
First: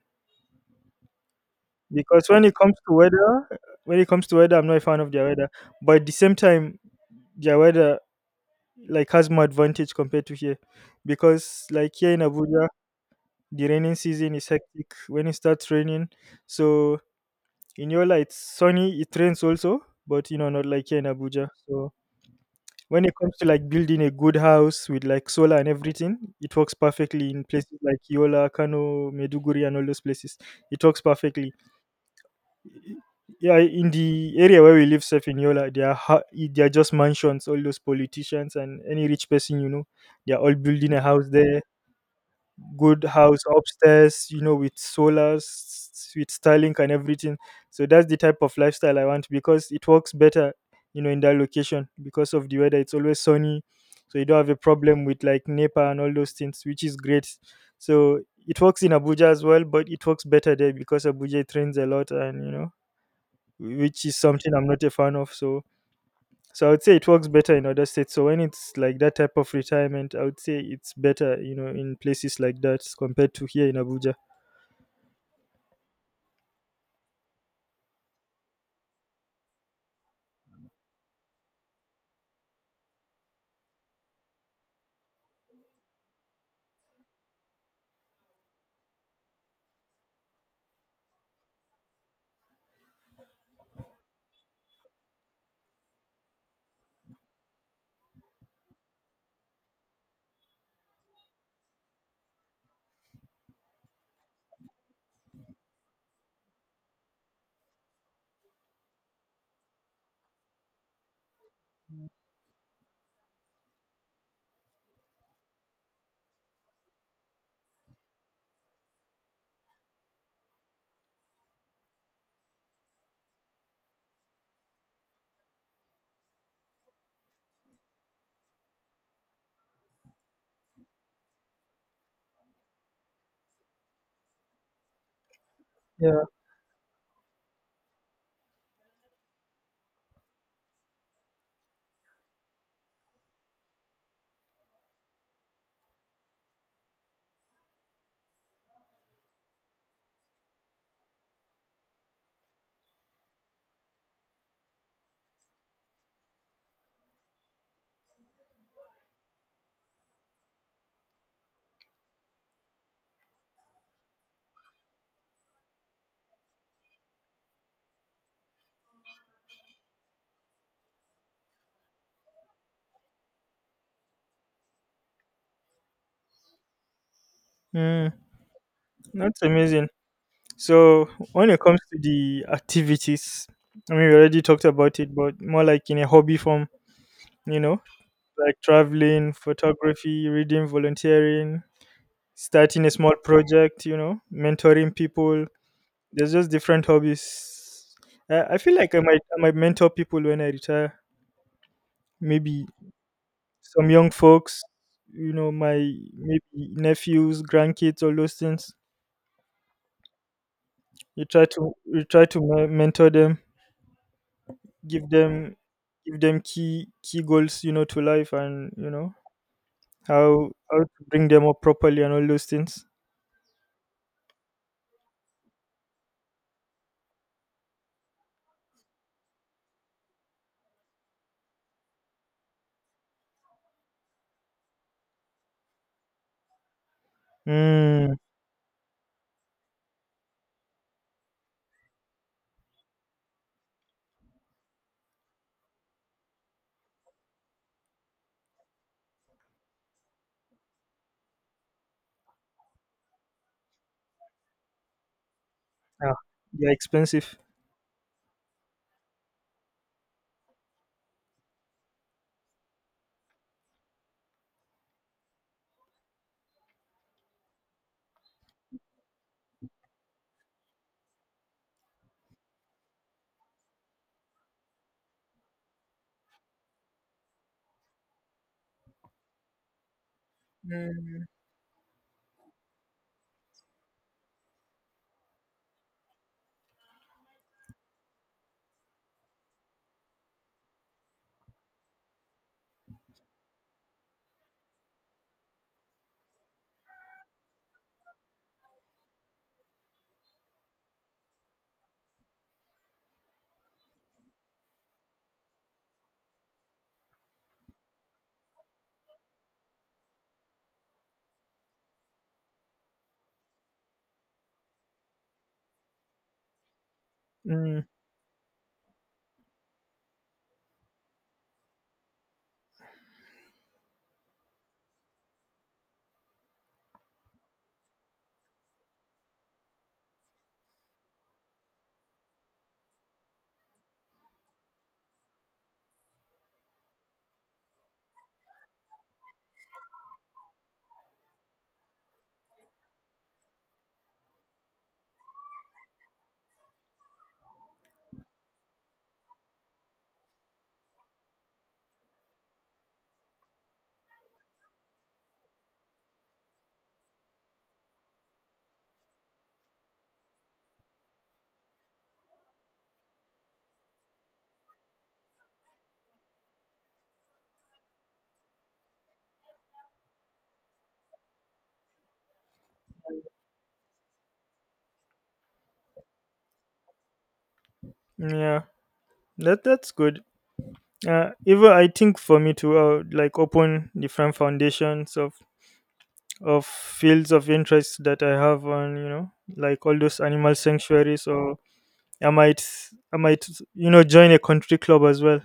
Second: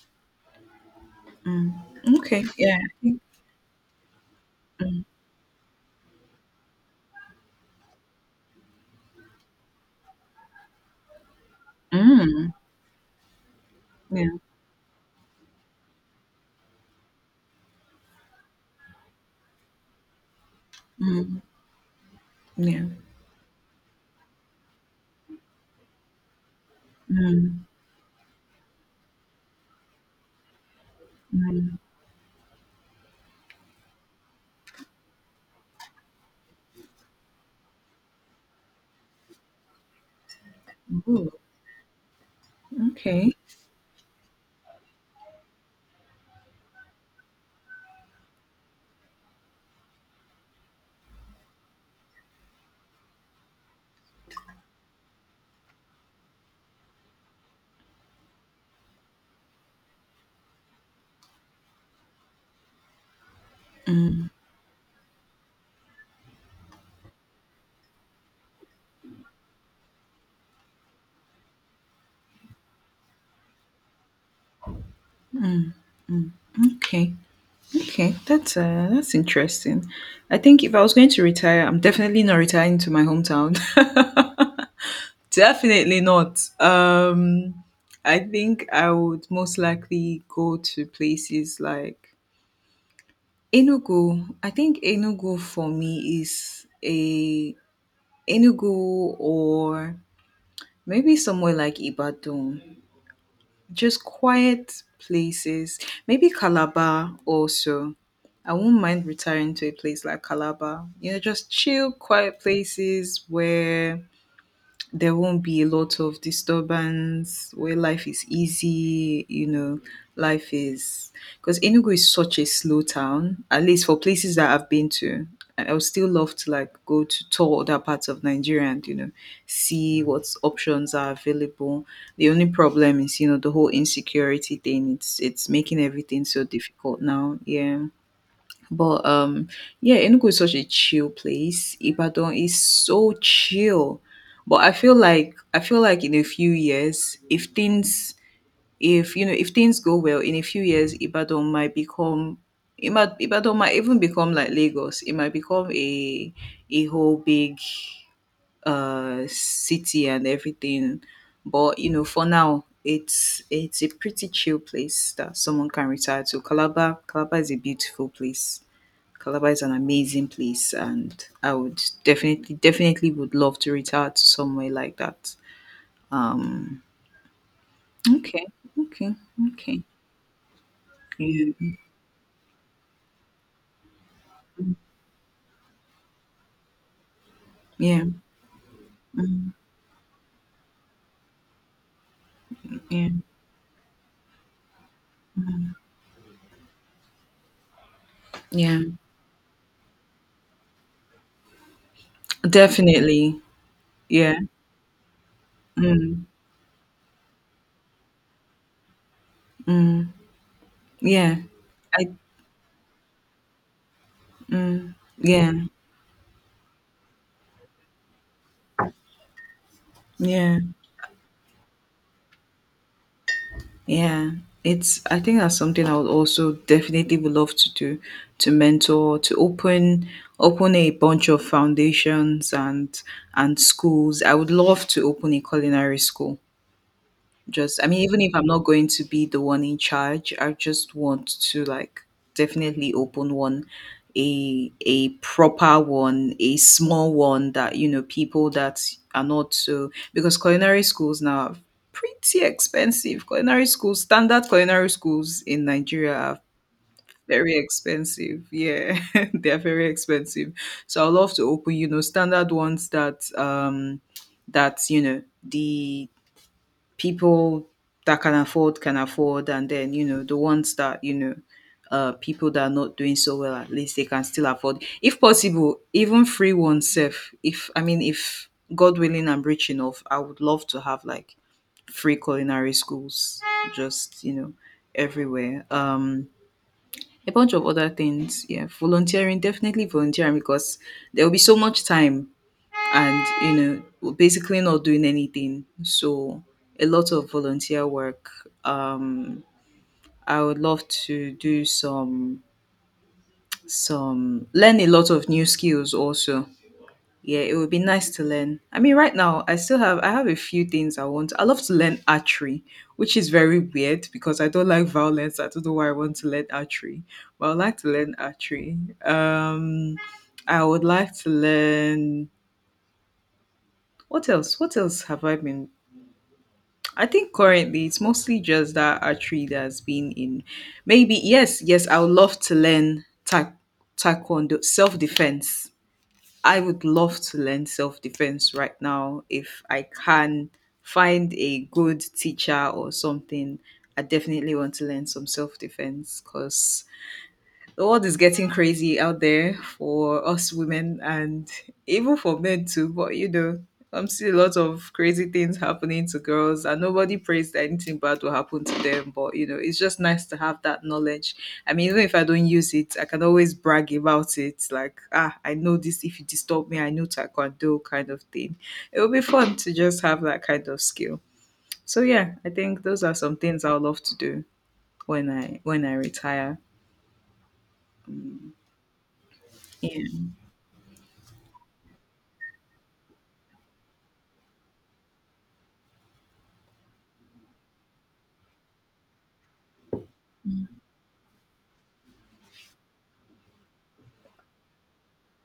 Speaker 1: mm.
Speaker 2: Because
Speaker 1: Okay,
Speaker 2: when it comes
Speaker 1: yeah, I
Speaker 2: to
Speaker 1: think,
Speaker 2: weather, When it comes to weather, I'm not a fan
Speaker 1: mm,
Speaker 2: of their weather. But at the same time, their weather like has more advantage compared to here, because like here in
Speaker 1: mm,
Speaker 2: Abuja the raining
Speaker 1: yeah,
Speaker 2: season is hectic when it starts raining. So in Yola it's sunny, it rains also, but you know, not like here in
Speaker 1: mm,
Speaker 2: Abuja. So
Speaker 1: yeah.
Speaker 2: when it comes to like building a good house with like solar and everything, it works perfectly in
Speaker 1: Mm,
Speaker 2: places like Yola, Kano, Meduguri and all those places. It works perfectly.
Speaker 1: mm,
Speaker 2: Yeah, in the area where we live safe in Yola, they are ha- they are just mansions. All those politicians and any rich person, you know, they are all building a
Speaker 1: mm.
Speaker 2: house
Speaker 1: Ooh.
Speaker 2: there. Good
Speaker 1: Okay,
Speaker 2: house upstairs, you know, with solars, with Starlink and everything. So that's the type of lifestyle I want, because it works better, you know, in that location. Because of the weather, it's always sunny, so you don't have a problem with like NEPA and all those things, which is great. So it works in Abuja as well, but it works better there because Abuja, it rains a lot and you know, which is something I'm not a fan of. So, so I would say it works better in other states. So when it's like that type of retirement, I would say it's better, you know, in places like that compared to here in Abuja.
Speaker 1: okay, okay. That's uh, that's interesting. I think if I was going to retire, I'm definitely not retiring to my hometown. Definitely not. Um, I think I would most likely go to places like Enugu. I think Enugu for me is a, Enugu or maybe somewhere like Ibadan. Just quiet places. Maybe Calabar also. I will not mind retiring to a place like Calabar. You know, just chill, quiet places where there won't be a lot of disturbance, where life is easy, you know life is, because Enugu is such a slow town, at least for places that I've been to. i I would still love to like go to tour other parts of Nigeria, and you know see what options are available. The only problem is, you know the whole insecurity thing, it's it's making
Speaker 2: Yeah,
Speaker 1: everything so difficult now, yeah. But, um, yeah, Enugu is such a chill place. Ibadan is so chill. But I feel like I feel like in a few years, if things, if you know if things go well, in a few years, Ibadan might become, it might, Ibadan might even become like Lagos. It might become a a whole big uh city and everything. But you know, for now, it's it's a pretty chill place that someone can retire to. Calabar, Calabar is a beautiful place. Calabar is an amazing place, and I would definitely, definitely would love to retire to somewhere like that. Um,
Speaker 2: mm,
Speaker 1: okay, okay,
Speaker 2: that's
Speaker 1: okay.
Speaker 2: amazing. So when
Speaker 1: Yeah,
Speaker 2: it comes to the activities, I mean, we already talked about it, but more like in a hobby form, you know,
Speaker 1: yeah,
Speaker 2: like traveling,
Speaker 1: mm,
Speaker 2: photography, reading, volunteering, starting a
Speaker 1: yeah,
Speaker 2: small project, you know, mentoring people. There's just different hobbies. I, I feel
Speaker 1: yeah.
Speaker 2: like I might I might mentor people when I retire. Maybe
Speaker 1: Definitely.
Speaker 2: some young
Speaker 1: Yeah.
Speaker 2: folks, you know, my
Speaker 1: Mm,
Speaker 2: maybe nephews, grandkids, all those things.
Speaker 1: mm,
Speaker 2: You
Speaker 1: yeah.
Speaker 2: try to you
Speaker 1: I.
Speaker 2: try to me- mentor them,
Speaker 1: Mm,
Speaker 2: give
Speaker 1: yeah.
Speaker 2: them give them key key goals, you know, to life, and you know how
Speaker 1: Yeah.
Speaker 2: how to bring them up properly and all those things.
Speaker 1: Yeah, it's, I think that's something I would also definitely would love to do, to mentor, to open, open a bunch of foundations and, and schools. I would love to open a culinary school. Just, I mean,
Speaker 2: Mm,
Speaker 1: even if I'm not going to be the one in charge, I just want to like definitely open one, a a proper one, a small one that, you know, people that are not so, because culinary schools now are pretty expensive. Culinary schools, standard culinary schools in
Speaker 2: yeah,
Speaker 1: Nigeria are
Speaker 2: they're expensive.
Speaker 1: very expensive. Yeah, they are very expensive. So I'd love to open, you know, standard ones that, um that, you know the people that can afford can afford, and then, you know the ones that, you know uh people that are not doing so well, at least they can still afford. If possible, even free oneself. If, I mean, if God willing I'm rich enough, I would love to have like free culinary schools, just, you know everywhere. um a bunch of other things. Yeah, volunteering, definitely volunteering, because there will be so much time, and, you know basically not doing anything. So a lot of volunteer work. um I would love to do some, some learn a lot of new skills also. Yeah, it would be nice to learn. I mean, right now I still have, I have a few things I want, I love to learn archery, which is very weird because I don't like violence. I don't know why I want to learn archery, but I like
Speaker 2: Mm,
Speaker 1: to learn archery. um I would like to learn, what else, what else have I been. I think currently it's mostly just that archery that's been in. Maybe, yes, yes, I would love to learn ta- taekwondo, self defense. I would love to learn self defense right now if I can find a good teacher or something. I definitely want to learn some self defense, because the world is getting crazy out there for us women, and even for men too. But, you know, I'm seeing a lot of crazy things happening to girls, and nobody prays that anything bad will happen to them. But, you know, it's just nice to have that knowledge. I mean, even if I don't use it, I can always brag about it. Like, ah, I know this. If you disturb me, I know taekwondo kind of thing. It would be fun to just have that kind of skill. So yeah, I think those are some things i will love to do when I when I retire.
Speaker 2: yeah, that that's
Speaker 1: Yeah.
Speaker 2: good. Uh, even I think for me to uh, like open different foundations of of fields of interest that I have on, you know, like all those animal sanctuaries. Or I might I might you know join a country club as well.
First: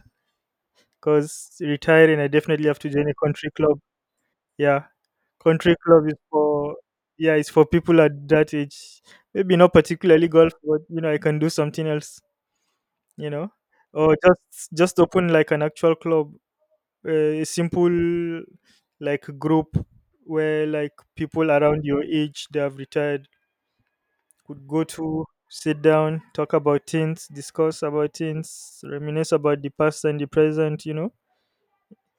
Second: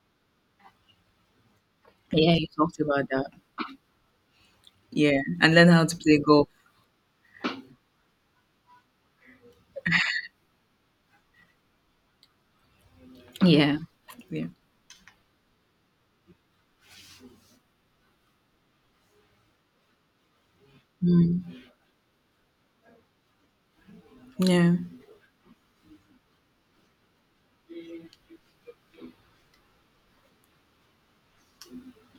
Speaker 2: Cause retiring, I
Speaker 1: Yeah, you
Speaker 2: definitely have
Speaker 1: talked
Speaker 2: to join
Speaker 1: about
Speaker 2: a
Speaker 1: that.
Speaker 2: country club. Yeah,
Speaker 1: Yeah, and learn
Speaker 2: country
Speaker 1: how to
Speaker 2: club is
Speaker 1: play golf.
Speaker 2: for, yeah, it's for people at that age. Maybe not particularly golf, but you know, I can do something else. You know,
Speaker 1: Yeah.
Speaker 2: or
Speaker 1: Yeah.
Speaker 2: just just open like an actual club, uh, a simple like group where like
Speaker 1: Mm.
Speaker 2: people around your age that have retired could
Speaker 1: Yeah.
Speaker 2: go to, sit down, talk about things, discuss about things, reminisce about the past and the present, you know.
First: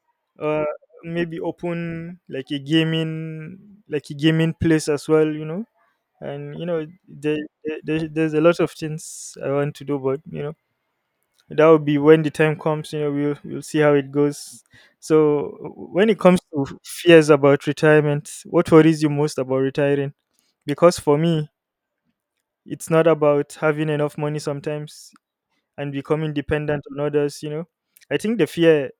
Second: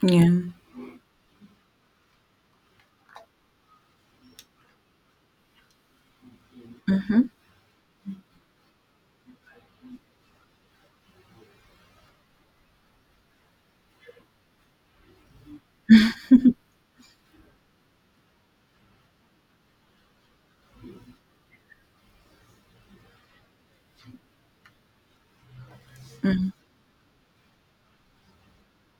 Speaker 1: Yeah.
Speaker 2: uh, Maybe open like a gaming like a gaming place as well, you know. And you know there, there there's a lot of things I want to do, but you know, that will be when the time comes. You know, we'll we'll see how it goes. So when it comes to fears about retirement, what worries you most about retiring? Because for me, it's not about having enough money sometimes and becoming dependent on others, you know. I think the fear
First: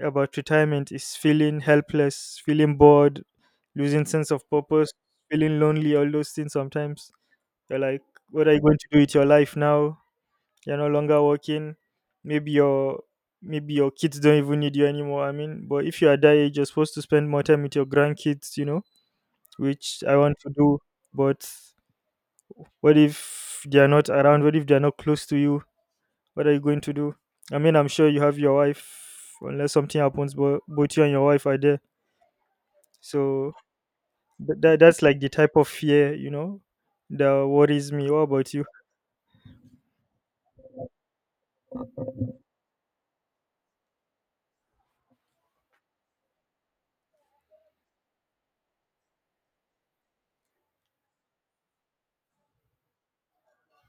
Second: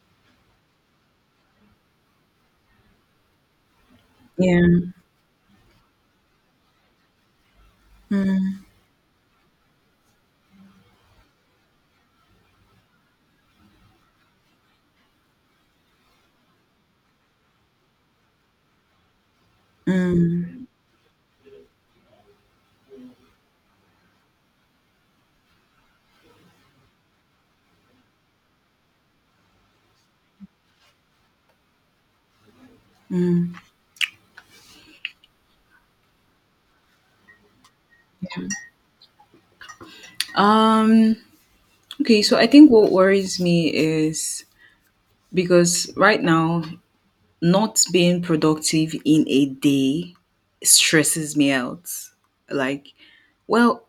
Speaker 2: about retirement is feeling helpless, feeling bored, losing sense of
Speaker 1: Yeah.
Speaker 2: purpose, feeling lonely, all those things sometimes. You're like, what are you
Speaker 1: Mm.
Speaker 2: going to do with your life now? You're no longer working. Maybe your maybe your kids don't even need you anymore. I mean, but if you are that age, you're supposed to spend more time with your grandkids, you know, which I want to
Speaker 1: Mm.
Speaker 2: do. But what if they are not around? What if they are not close to you? What are you going to do? I mean, I'm sure you have your wife, unless something happens, but both you and your wife are there. So
Speaker 1: Mm.
Speaker 2: th- that that's like the type of fear, you know, that worries me. What about you?
Speaker 1: Um. Okay. So I think what worries me is because right now not being productive in a day stresses me out. Like, well,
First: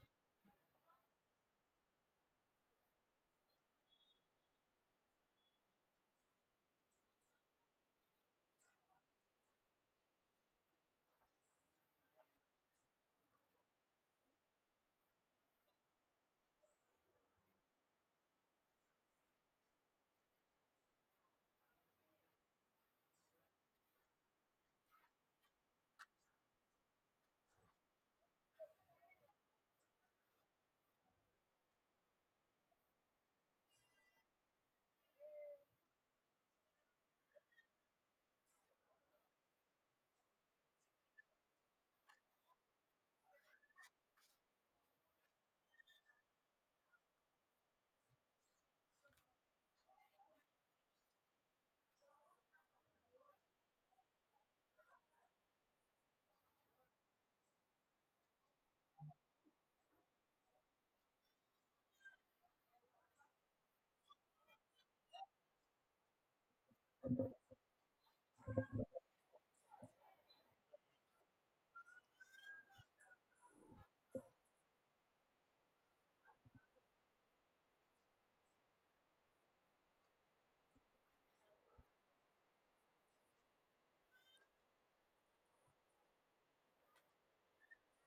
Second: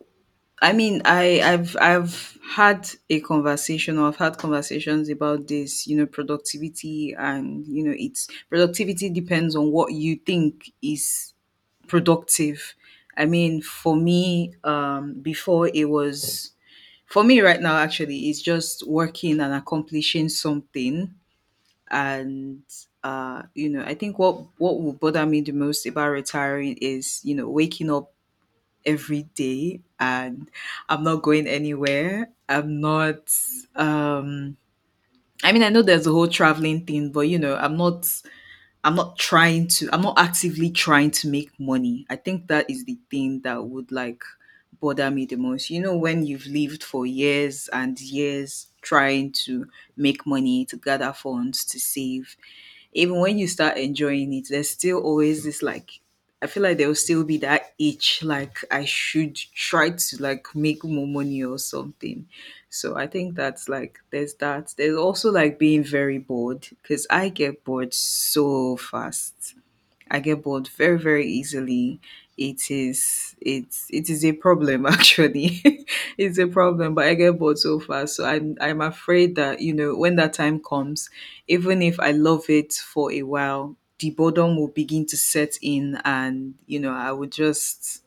Speaker 1: I mean, I, I've I've had a conversation, or I've had conversations about this, you know, productivity. And you know, it's productivity depends on what you think is productive. I mean, for me, um, before it was, for me right now actually, it's just working and accomplishing something. And uh, you know, I think what what will bother me the most about retiring is, you know, waking up every day and I'm not going anywhere. I'm not um I mean, I know there's the whole traveling thing, but you know, I'm not I'm not trying to I'm not actively trying to make money. I think that is the thing that would, like, bother me the most. You know, when you've lived for years and years trying to make money, to gather funds, to save, even when you start enjoying it, there's still always this, like, I feel like there will still be that itch, like I should try to, like, make more money or something. So I think that's, like, there's that. There's also, like, being very bored because I get bored so fast. I get bored very, very easily. It is it's it is a problem actually. It's a problem, but I get bored so fast. So I'm I'm afraid that, you know, when that time comes, even if I love it for a while, the boredom will begin to set in, and you know, I would just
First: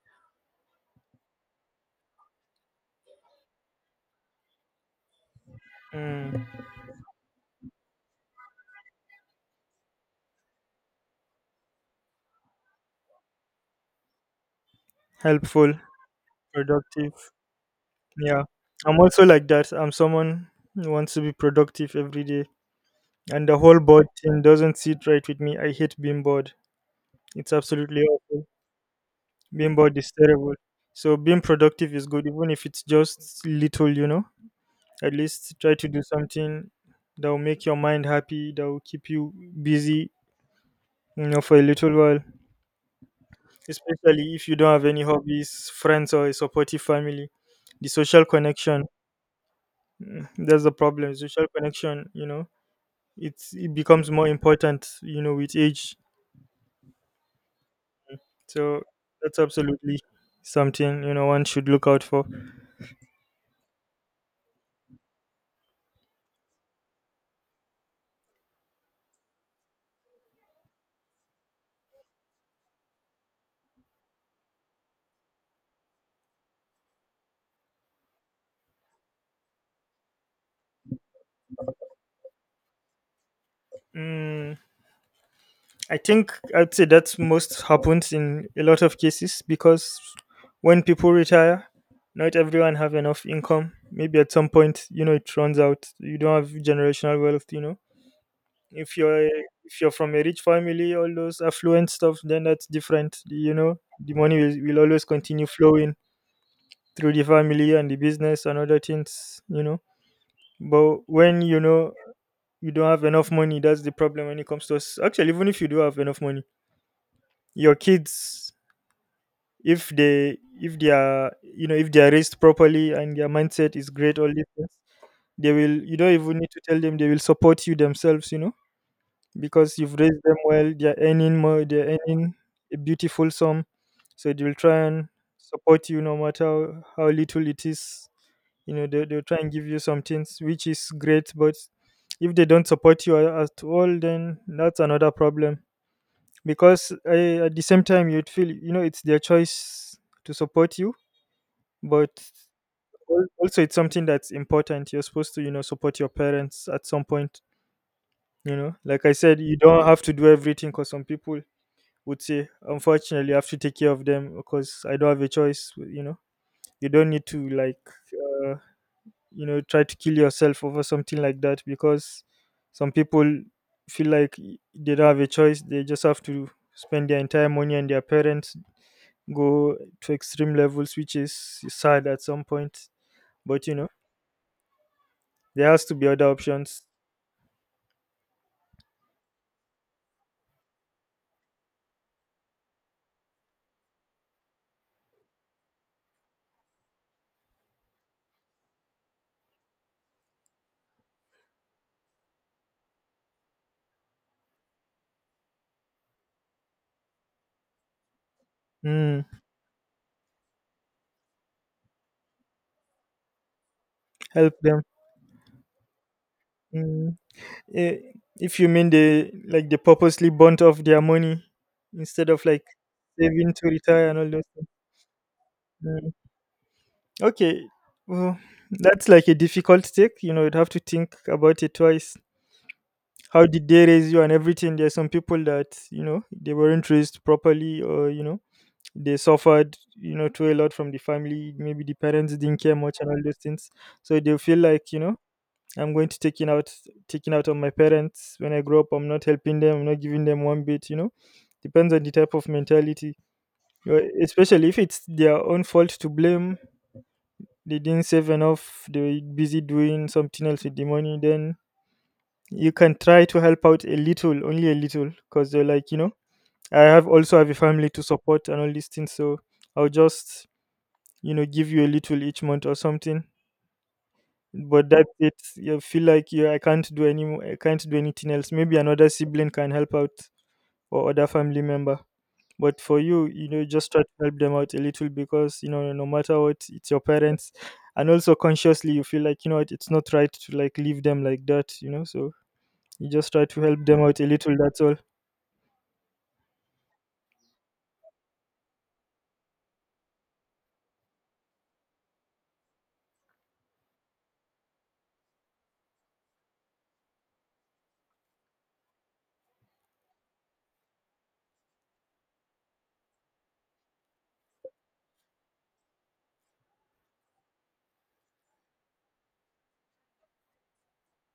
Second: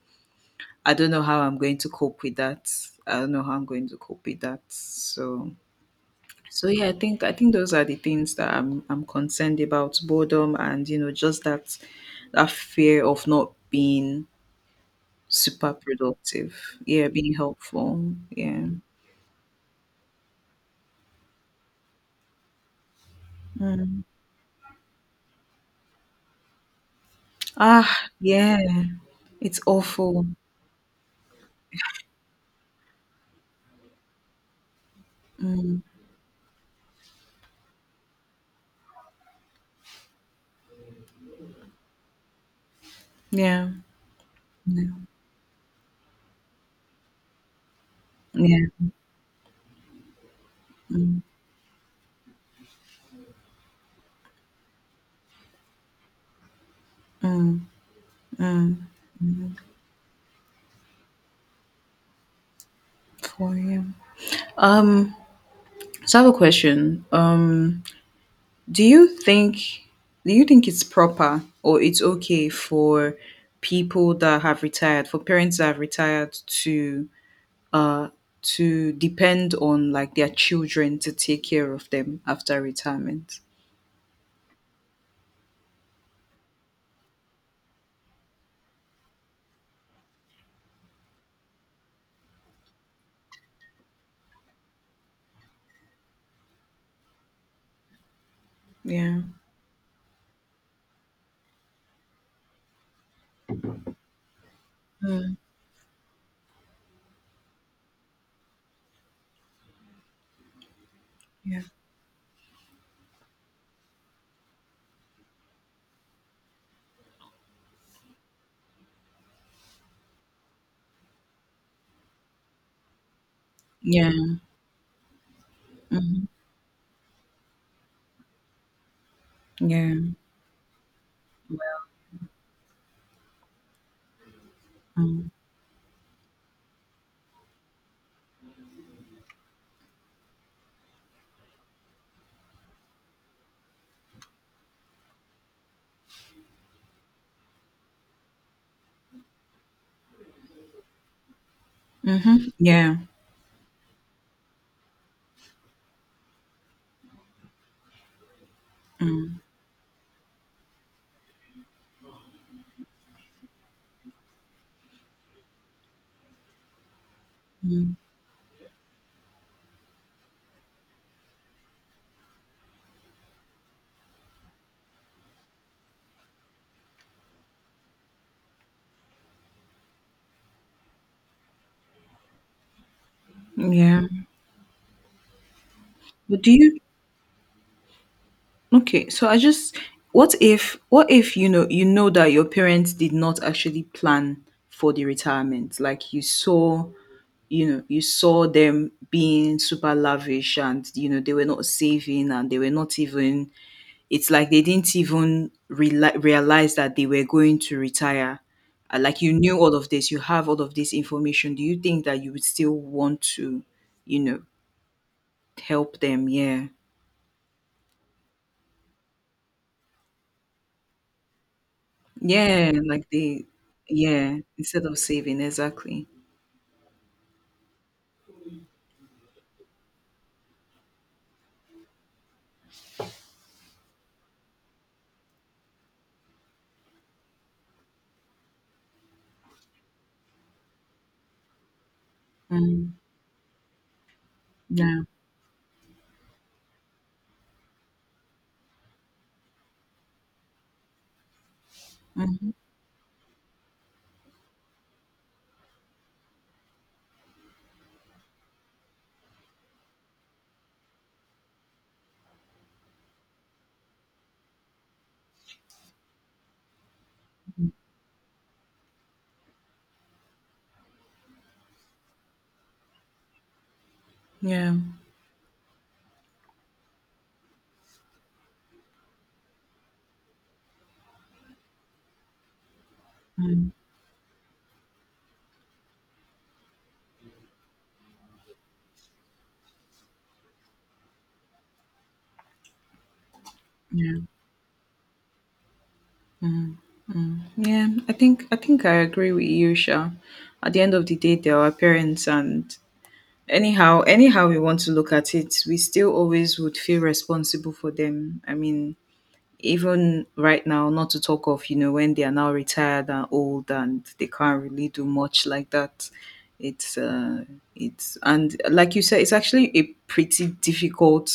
Speaker 1: I don't know how I'm going to cope with that. I don't know how I'm going to cope with that. So
Speaker 2: Mm,
Speaker 1: so yeah, I think I think those are the things that I'm I'm concerned about, boredom and, you know, just that that fear of not being
Speaker 2: helpful,
Speaker 1: super productive. Yeah,
Speaker 2: productive.
Speaker 1: being helpful.
Speaker 2: Yeah,
Speaker 1: Yeah.
Speaker 2: I'm also like that. I'm someone who wants to be productive every day, and the whole
Speaker 1: Mm.
Speaker 2: bored thing doesn't sit right with me. I hate being bored. It's absolutely
Speaker 1: Ah,
Speaker 2: awful.
Speaker 1: yeah. It's
Speaker 2: Being bored is
Speaker 1: awful.
Speaker 2: terrible. So being productive is good, even if it's just little, you know. At least try to do something that will make your mind happy, that will keep you busy, you know, for a little while.
Speaker 1: Yeah.
Speaker 2: Especially if you don't have
Speaker 1: Yeah.
Speaker 2: any hobbies, friends, or a supportive family. The social
Speaker 1: Yeah.
Speaker 2: connection, mm, that's the problem. Social connection, you know, it's, it becomes more important, you know, with age. So that's absolutely something, you know, one should look out for.
Speaker 1: For you. Um, so I have a question. Um, do you think do you think it's proper, or it's okay for people that have retired, for parents that have retired to uh, to depend on, like, their children to take care of them after retirement.
Speaker 2: Mm. I think I'd say that's most happens in a lot of cases, because when people retire, not everyone have enough income. Maybe at some point, you know, it runs out. You don't have generational wealth. You know, if
Speaker 1: Yeah.
Speaker 2: you're if you're from a rich family, all those affluent stuff, then that's different. You know, the money will, will always
Speaker 1: Mm,
Speaker 2: continue flowing through the family and the business and other things. You know, but when you
Speaker 1: yeah.
Speaker 2: know you don't have enough money, that's the problem when it comes to us. Actually, even if you do have enough money, your kids, if they if they are, you know, if they are raised properly and their mindset is
Speaker 1: Yeah.
Speaker 2: great, all these things, they will, you don't
Speaker 1: Mhm,
Speaker 2: even need to tell them, they will support you themselves, you know. Because you've
Speaker 1: yeah.
Speaker 2: raised them well, they're earning more, they're earning a beautiful sum, so they will try and
Speaker 1: Mm,
Speaker 2: support you no matter how, how little it is. You know, they, they'll try and give you some things, which is great. But if they don't support you a- at all, then that's another problem. Because uh, at the same time, you'd feel, you know, it's their choice to support you, but
Speaker 1: mhm, yeah.
Speaker 2: al- also it's something that's important. You're supposed to, you know, support your parents at some point. You know, like I said, you don't have to do everything, because some people would say unfortunately I have to take care of them because I don't have a choice, you know. You don't need to like
Speaker 1: Mm,
Speaker 2: uh, you know try to kill yourself over something like that, because some people feel like they don't have a choice, they just have to spend their entire money on their parents, go to extreme levels, which is sad at some point. But you know,
Speaker 1: yeah.
Speaker 2: there has to be other
Speaker 1: But do you
Speaker 2: options.
Speaker 1: okay, so I just what if what if, you know you know, that your parents did not actually plan for the retirement? Like, you saw you know you saw them being super lavish, and you know they were not saving, and they were not even, it's like they didn't even reali- realize that they were going to retire. Uh, Like,
Speaker 2: Mm,
Speaker 1: you knew all of this, you have all of this information. Do you think that you would still want to, you know,
Speaker 2: help them.
Speaker 1: help them? Yeah.
Speaker 2: Mm. Eh, if you mean they like they purposely burnt off their money instead of like
Speaker 1: Yeah. Like they,
Speaker 2: saving to retire and all
Speaker 1: yeah,
Speaker 2: those things.
Speaker 1: instead of saving, exactly.
Speaker 2: Mm. Okay, well, that's like a difficult take. You know, you'd have to think about it twice. How did they raise you and everything? There's some people that you know they weren't raised properly, or you know they suffered, you know, too a lot from the family. Maybe the parents didn't care
Speaker 1: Mm,
Speaker 2: much and all those things, so they feel like you
Speaker 1: yeah.
Speaker 2: know I'm going to taking out taking out on my parents when I grow up. I'm not helping them. I'm not giving them one bit. You know, depends on the type of
Speaker 1: Mm,
Speaker 2: mentality. Well, especially if it's their own fault to blame. They didn't save enough. They were busy doing something else with the money. Then you can try to help out a little, only a little, because they're like you know, I have also have a family to support and all these things. So I'll just you know give you a little each month or something.
Speaker 1: yeah.
Speaker 2: But that's it. You feel like you I can't do any mo- I can't do anything else. Maybe another sibling can help out, or other family member. But for you, you know, just try to help them out a little because you know, no matter what, it's your parents. And also consciously you feel like, you know what, it's not right to like leave them like that, you know. So you just try to help them out
Speaker 1: Yeah.
Speaker 2: a little, that's all.
Speaker 1: Yeah. I think, I think I agree with you, Sha. At the end of the day, they're our parents, and anyhow anyhow we want to look at it, we still always would feel responsible for them. I mean even right now, not to talk of, you know, when they are now retired and old and they can't really do much like that. It's, uh, it's, and like you said, it's actually a pretty difficult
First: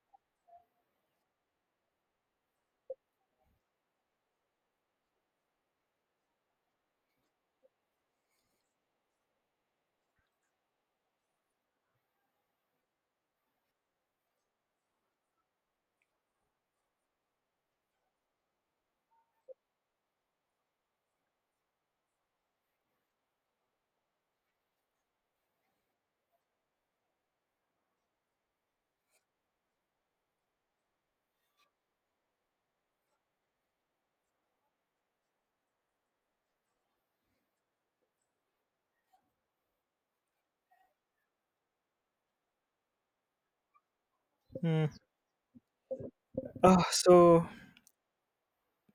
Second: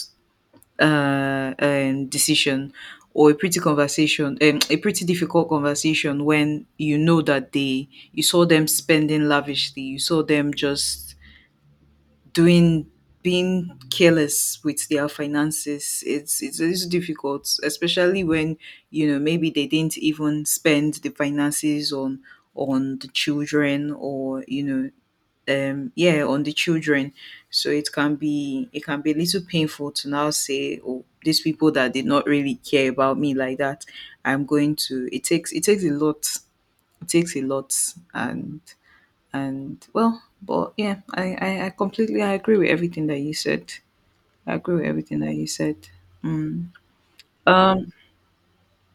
Speaker 1: uh, um, decision, or a pretty conversation, um, a pretty difficult conversation, when you know that they, you saw them spending lavishly, you saw them just doing, being careless with their finances. It's, it's it's difficult, especially when you know maybe they didn't even spend the finances on on the children, or you know, um yeah, on the children. So it can be it can be a little painful to now say, oh, these people that did not really care about me like that, I'm going to it takes it takes a lot. It takes a lot. And and, well, but yeah, I, I i completely i agree with everything that you said. I agree with
Speaker 2: Mm.
Speaker 1: everything that you said. Mm.
Speaker 2: Ah, so
Speaker 1: um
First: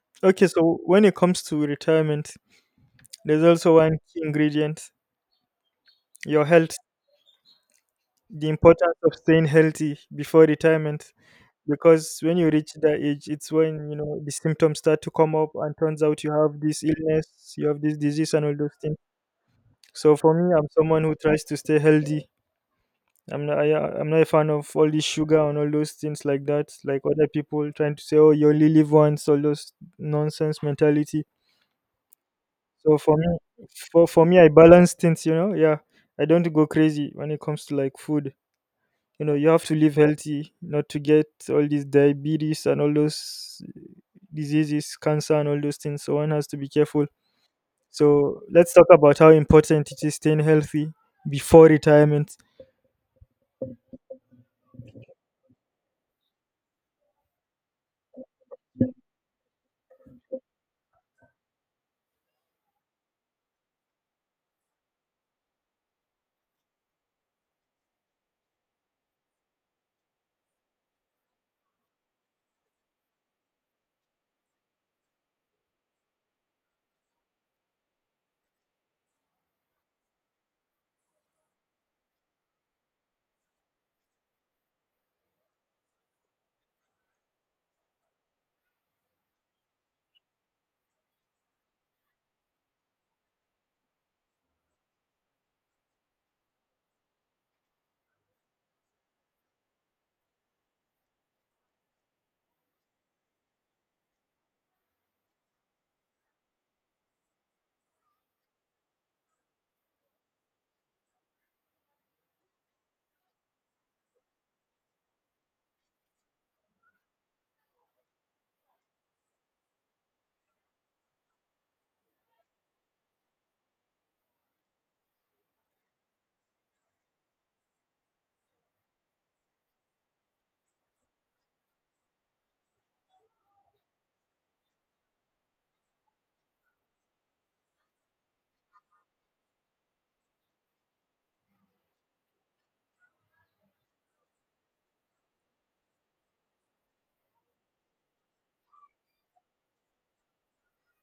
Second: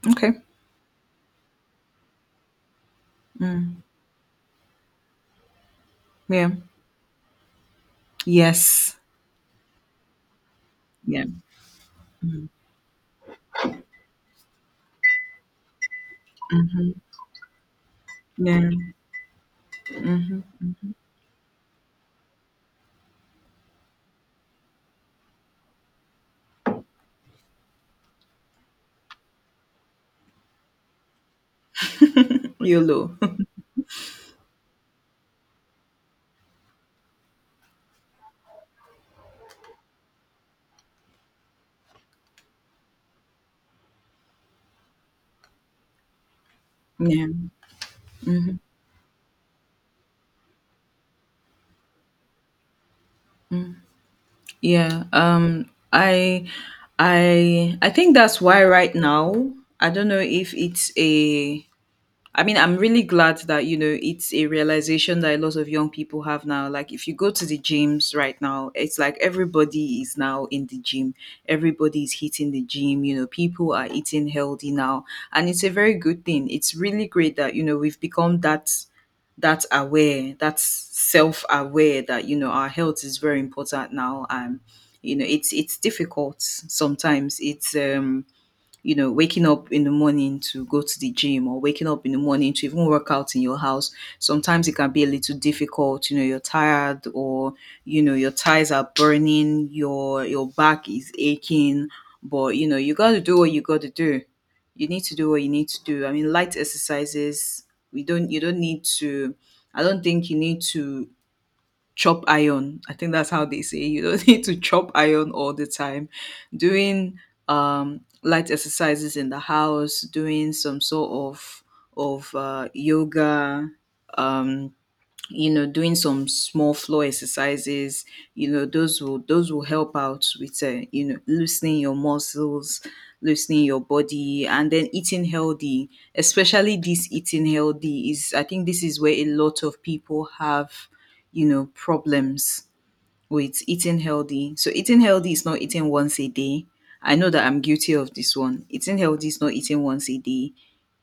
Speaker 1: okay
Speaker 2: okay, so when it comes to retirement, there's also
Speaker 1: Mm.
Speaker 2: one key ingredient: your
Speaker 1: Yeah,
Speaker 2: health. The
Speaker 1: yes,
Speaker 2: importance of staying healthy before retirement,
Speaker 1: yeah.
Speaker 2: because when
Speaker 1: Mm-hmm.
Speaker 2: you reach that age, it's when you know the symptoms start to come up, and turns out you have this illness, you have this disease, and all
Speaker 1: Yeah.
Speaker 2: those things. So for
Speaker 1: Mm-hmm.
Speaker 2: me, I'm someone who tries to stay healthy. I'm not, I, I'm not a fan of all this sugar and all those things like that. Like other people trying to say, "Oh, you only live once," all those nonsense mentality. So for
Speaker 1: YOLO.
Speaker 2: me, for for me, I balance things. You know, yeah, I don't go crazy when it comes to like food. You know, you have to live healthy, not to get all these diabetes and all those diseases, cancer and all those things. So one has to be careful.
Speaker 1: Yeah,
Speaker 2: So let's talk about how important it is staying healthy before retirement.
Speaker 1: yeah, um i i i think that's why right now, I don't know if it's a I mean, I'm really glad that, you know, it's a realization that a lot of young people have now. Like, if you go to the gyms right now, it's like everybody is now in the gym. Everybody is hitting the gym. You know, people are eating healthy now. And it's a very good thing. It's really great that, you know, we've become that that aware, that self-aware, that, you know, our health is very important now. And, you know, it's it's difficult sometimes. It's um you know, waking up in the morning to go to the gym, or waking up in the morning to even work out in your house, sometimes it can be a little difficult. You know, you're tired, or, you know, your thighs are burning, your your back is aching, but you know, you gotta do what you gotta do. You need to do what you need to do. I mean, light exercises, we don't you don't need to I don't think you need to chop iron. I think that's how they say, you don't need to chop iron all the time. Doing um, light exercises in the house, doing some sort of of uh, yoga, um, you know, doing some small floor exercises, you know those will those will help out with, uh, you know, loosening your muscles, loosening your body, and then eating healthy. Especially this eating healthy is, I think this is where a lot of people have, you know, problems with eating healthy. So eating healthy is not eating once a day. I know that I'm guilty of this one. Eating healthy is not eating once a day.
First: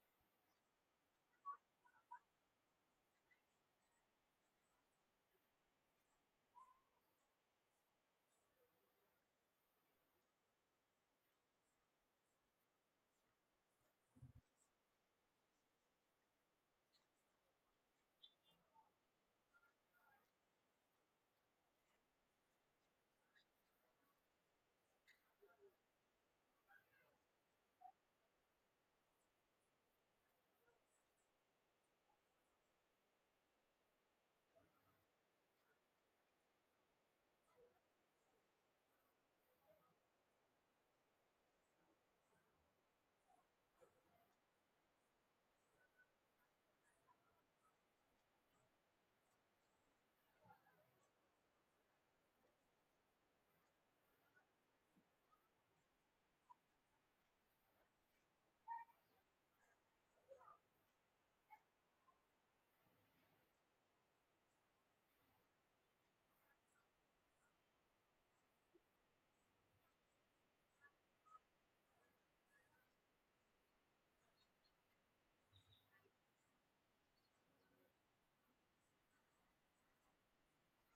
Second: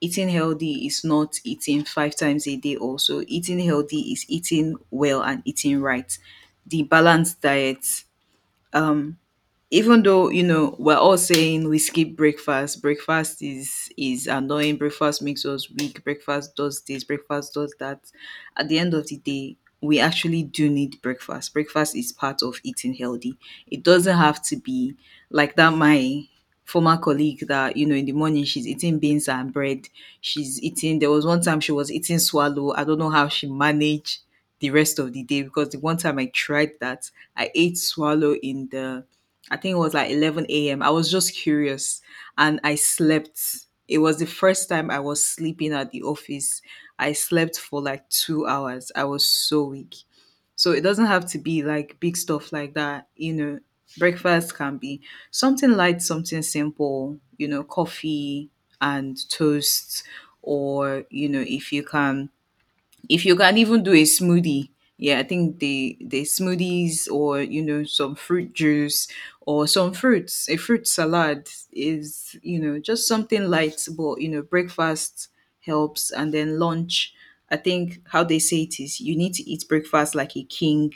Speaker 1: Eating healthy is not eating five times a day also. Eating healthy is eating well and eating right. The balanced diet. Um even though, you know, we're all saying we skip breakfast, breakfast is is annoying, breakfast makes us weak, breakfast does this, breakfast does that. At the end of the day, we actually do need breakfast. Breakfast is part of eating healthy. It doesn't have to be like that. My former colleague that, you know, in the morning she's eating beans and bread, she's eating there was one time she was eating swallow. I don't know how she managed the rest of the day, because the one time I tried that, I ate swallow in the I think it was like eleven a m. I was just curious, and I slept. It was the first time I was sleeping at the office. I slept for like two hours. I was so weak. So it doesn't have to be like big stuff like that. You know, breakfast can be something light, something simple, you know, coffee and toast. Or, you know, if you can if you can even do a smoothie. Yeah, I think the the smoothies, or you know, some fruit juice, or some fruits, a fruit salad, is, you know, just something light, but you know breakfast helps. And then lunch, I think how they say it is, you need to eat breakfast like a king,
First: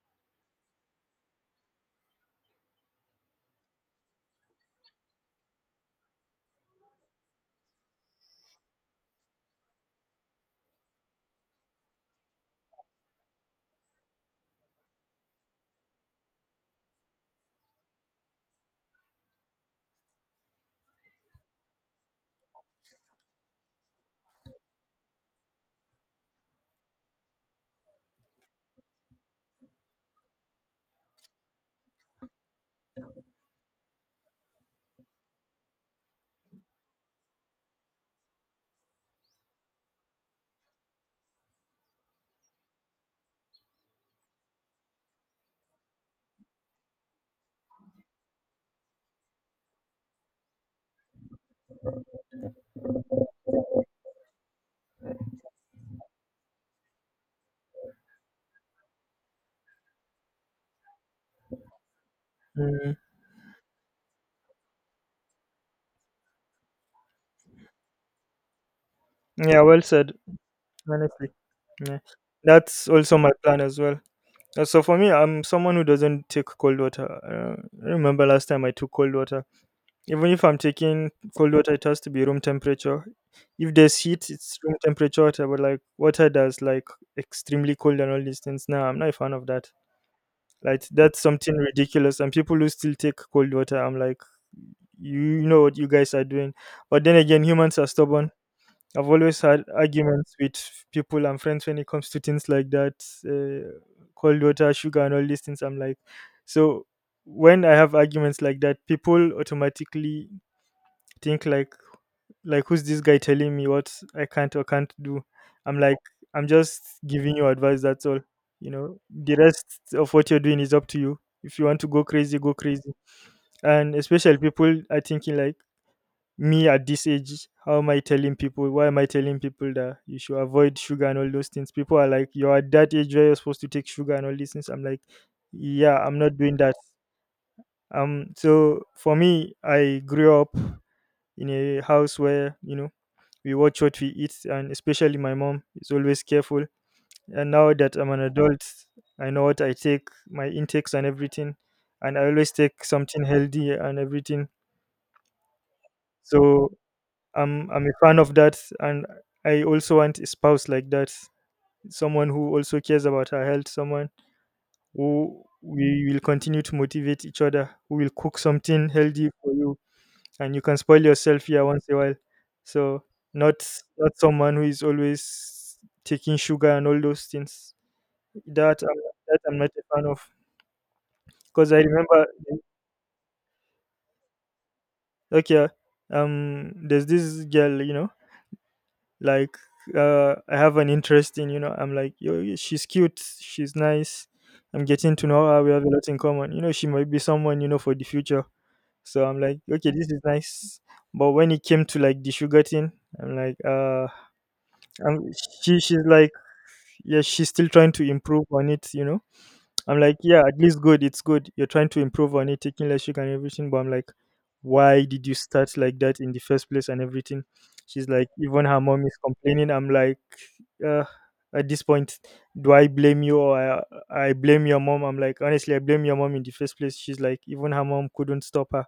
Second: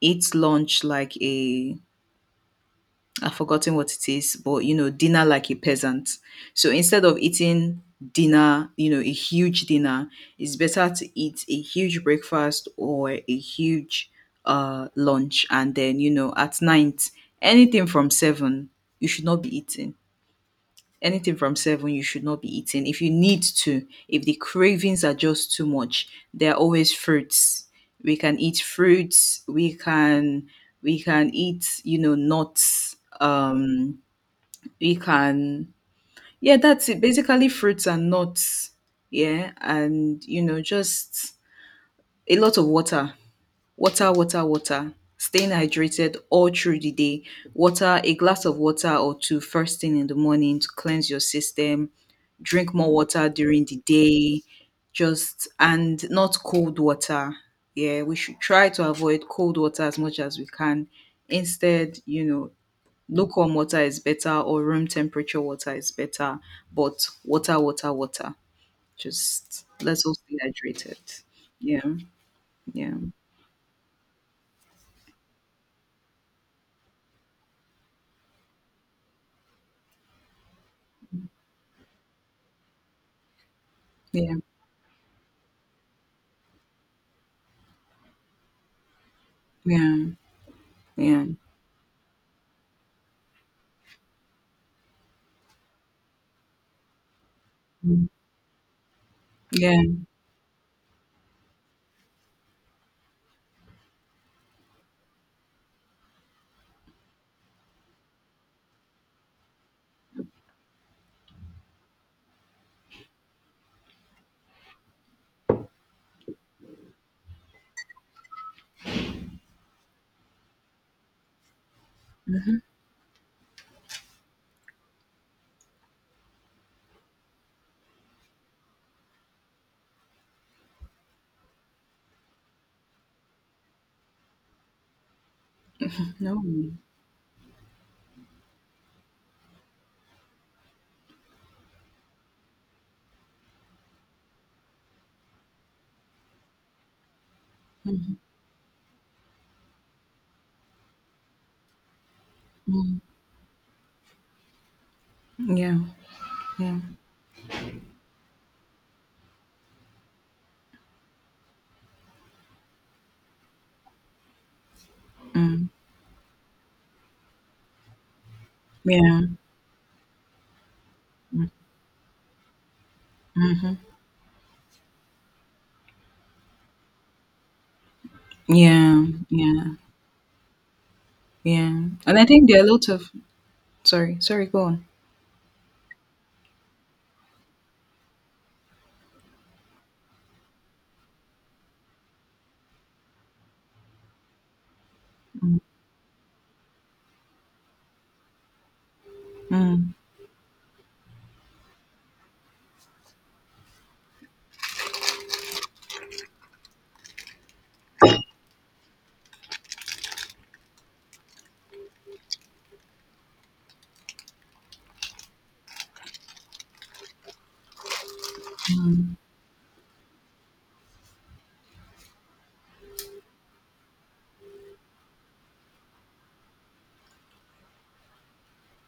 Speaker 1: eat lunch like a, I've forgotten what it is, but you know, dinner like a peasant. So instead of eating dinner, you know, a huge dinner, it's better to eat a huge breakfast, or a huge uh lunch, and then, you know, at night, anything from seven, you should not be eating. Anything from seven, you should not be eating. If you need to, if the cravings are just too much, there are always fruits. We can eat fruits, we can we can eat, you know, nuts. Um we can yeah that's it, basically fruits and nuts. Yeah, and you know, just a lot of water. Water, water, water. Staying hydrated all through the day. Water, a glass of water or two first thing in the morning to cleanse your system. Drink more water during the day. Just And not cold water. Yeah, we should try to avoid cold water as much as we can. Instead, you know,
Speaker 2: Mm,
Speaker 1: lukewarm water is better, or room temperature water is better. But water, water, water.
Speaker 2: yeah,
Speaker 1: Just
Speaker 2: well
Speaker 1: let's
Speaker 2: said.
Speaker 1: all stay hydrated.
Speaker 2: Honestly,
Speaker 1: Yeah,
Speaker 2: yeah, that's
Speaker 1: yeah,
Speaker 2: also my plan as well. Uh, So for me, I'm someone who doesn't take cold water. Uh, I remember last time I took cold water. Even if I'm taking cold water, it has to be room temperature. If there's heat,
Speaker 1: yeah,
Speaker 2: it's room temperature water, but like water that's like extremely cold and all these things. Now I'm not a fan of that.
Speaker 1: yeah,
Speaker 2: Like that's
Speaker 1: yeah.
Speaker 2: something ridiculous, and people who still take cold water, I'm like, you know what you guys are doing. But then again, humans are
Speaker 1: Mm.
Speaker 2: stubborn. I've always had
Speaker 1: Yeah.
Speaker 2: arguments with people and friends when it comes to things like that, uh, cold water, sugar, and all these things. I'm like, so when I have arguments like that, people automatically think like like who's this guy telling me what I can't or can't do? I'm like, I'm just giving you advice, that's all. You know, the rest of what you're doing is up to you. If you want to go crazy, go crazy. And especially people are thinking like me at this age, how am I telling people? Why am I telling people that you should avoid sugar and all those things? People are like, you're at that age where you're supposed to take sugar and all these things. I'm like, yeah, I'm not
Speaker 1: No.
Speaker 2: doing that. Um, so for me, I grew up in a house where you know we watch what we eat, and especially my mom is always careful. And now that I'm an adult, I know what I take, my intakes, and everything. And I always take something healthy and everything.
Speaker 1: Yeah.
Speaker 2: So I'm I'm a fan of that, and I also want a spouse like that, someone who also cares about her health, someone who
Speaker 1: Mm.
Speaker 2: we will continue to motivate each other, who will cook something
Speaker 1: Yeah.
Speaker 2: healthy for you and you can spoil yourself, yeah, once in a while. So not, not someone who is always taking sugar and all those things that i'm,
Speaker 1: Yeah.
Speaker 2: that I'm not
Speaker 1: Yeah.
Speaker 2: a fan of because I
Speaker 1: Yeah. And I
Speaker 2: remember.
Speaker 1: think there are lots of sorry, sorry, go on.
Speaker 2: Okay, um there's this girl, you know like, uh I have an interest in, you know I'm like, yo, she's cute, she's nice. I'm getting to know her, we have a lot in common, you know she might be someone, you know for the future. So I'm like, okay,
Speaker 1: Mm.
Speaker 2: this is nice. But when it came to like the sugar thing, I'm like, uh and she she's like, yeah, she's still trying to improve on it, you know I'm like, yeah, at least good, it's good you're trying to improve on it, taking less sugar and everything. But I'm like, why did you start like that in the first place and everything? She's like, even her mom is complaining. I'm like, uh, at this point do I blame you or, I, I blame your mom? I'm like, honestly, I blame your mom in the first place. She's like, even her mom couldn't stop her.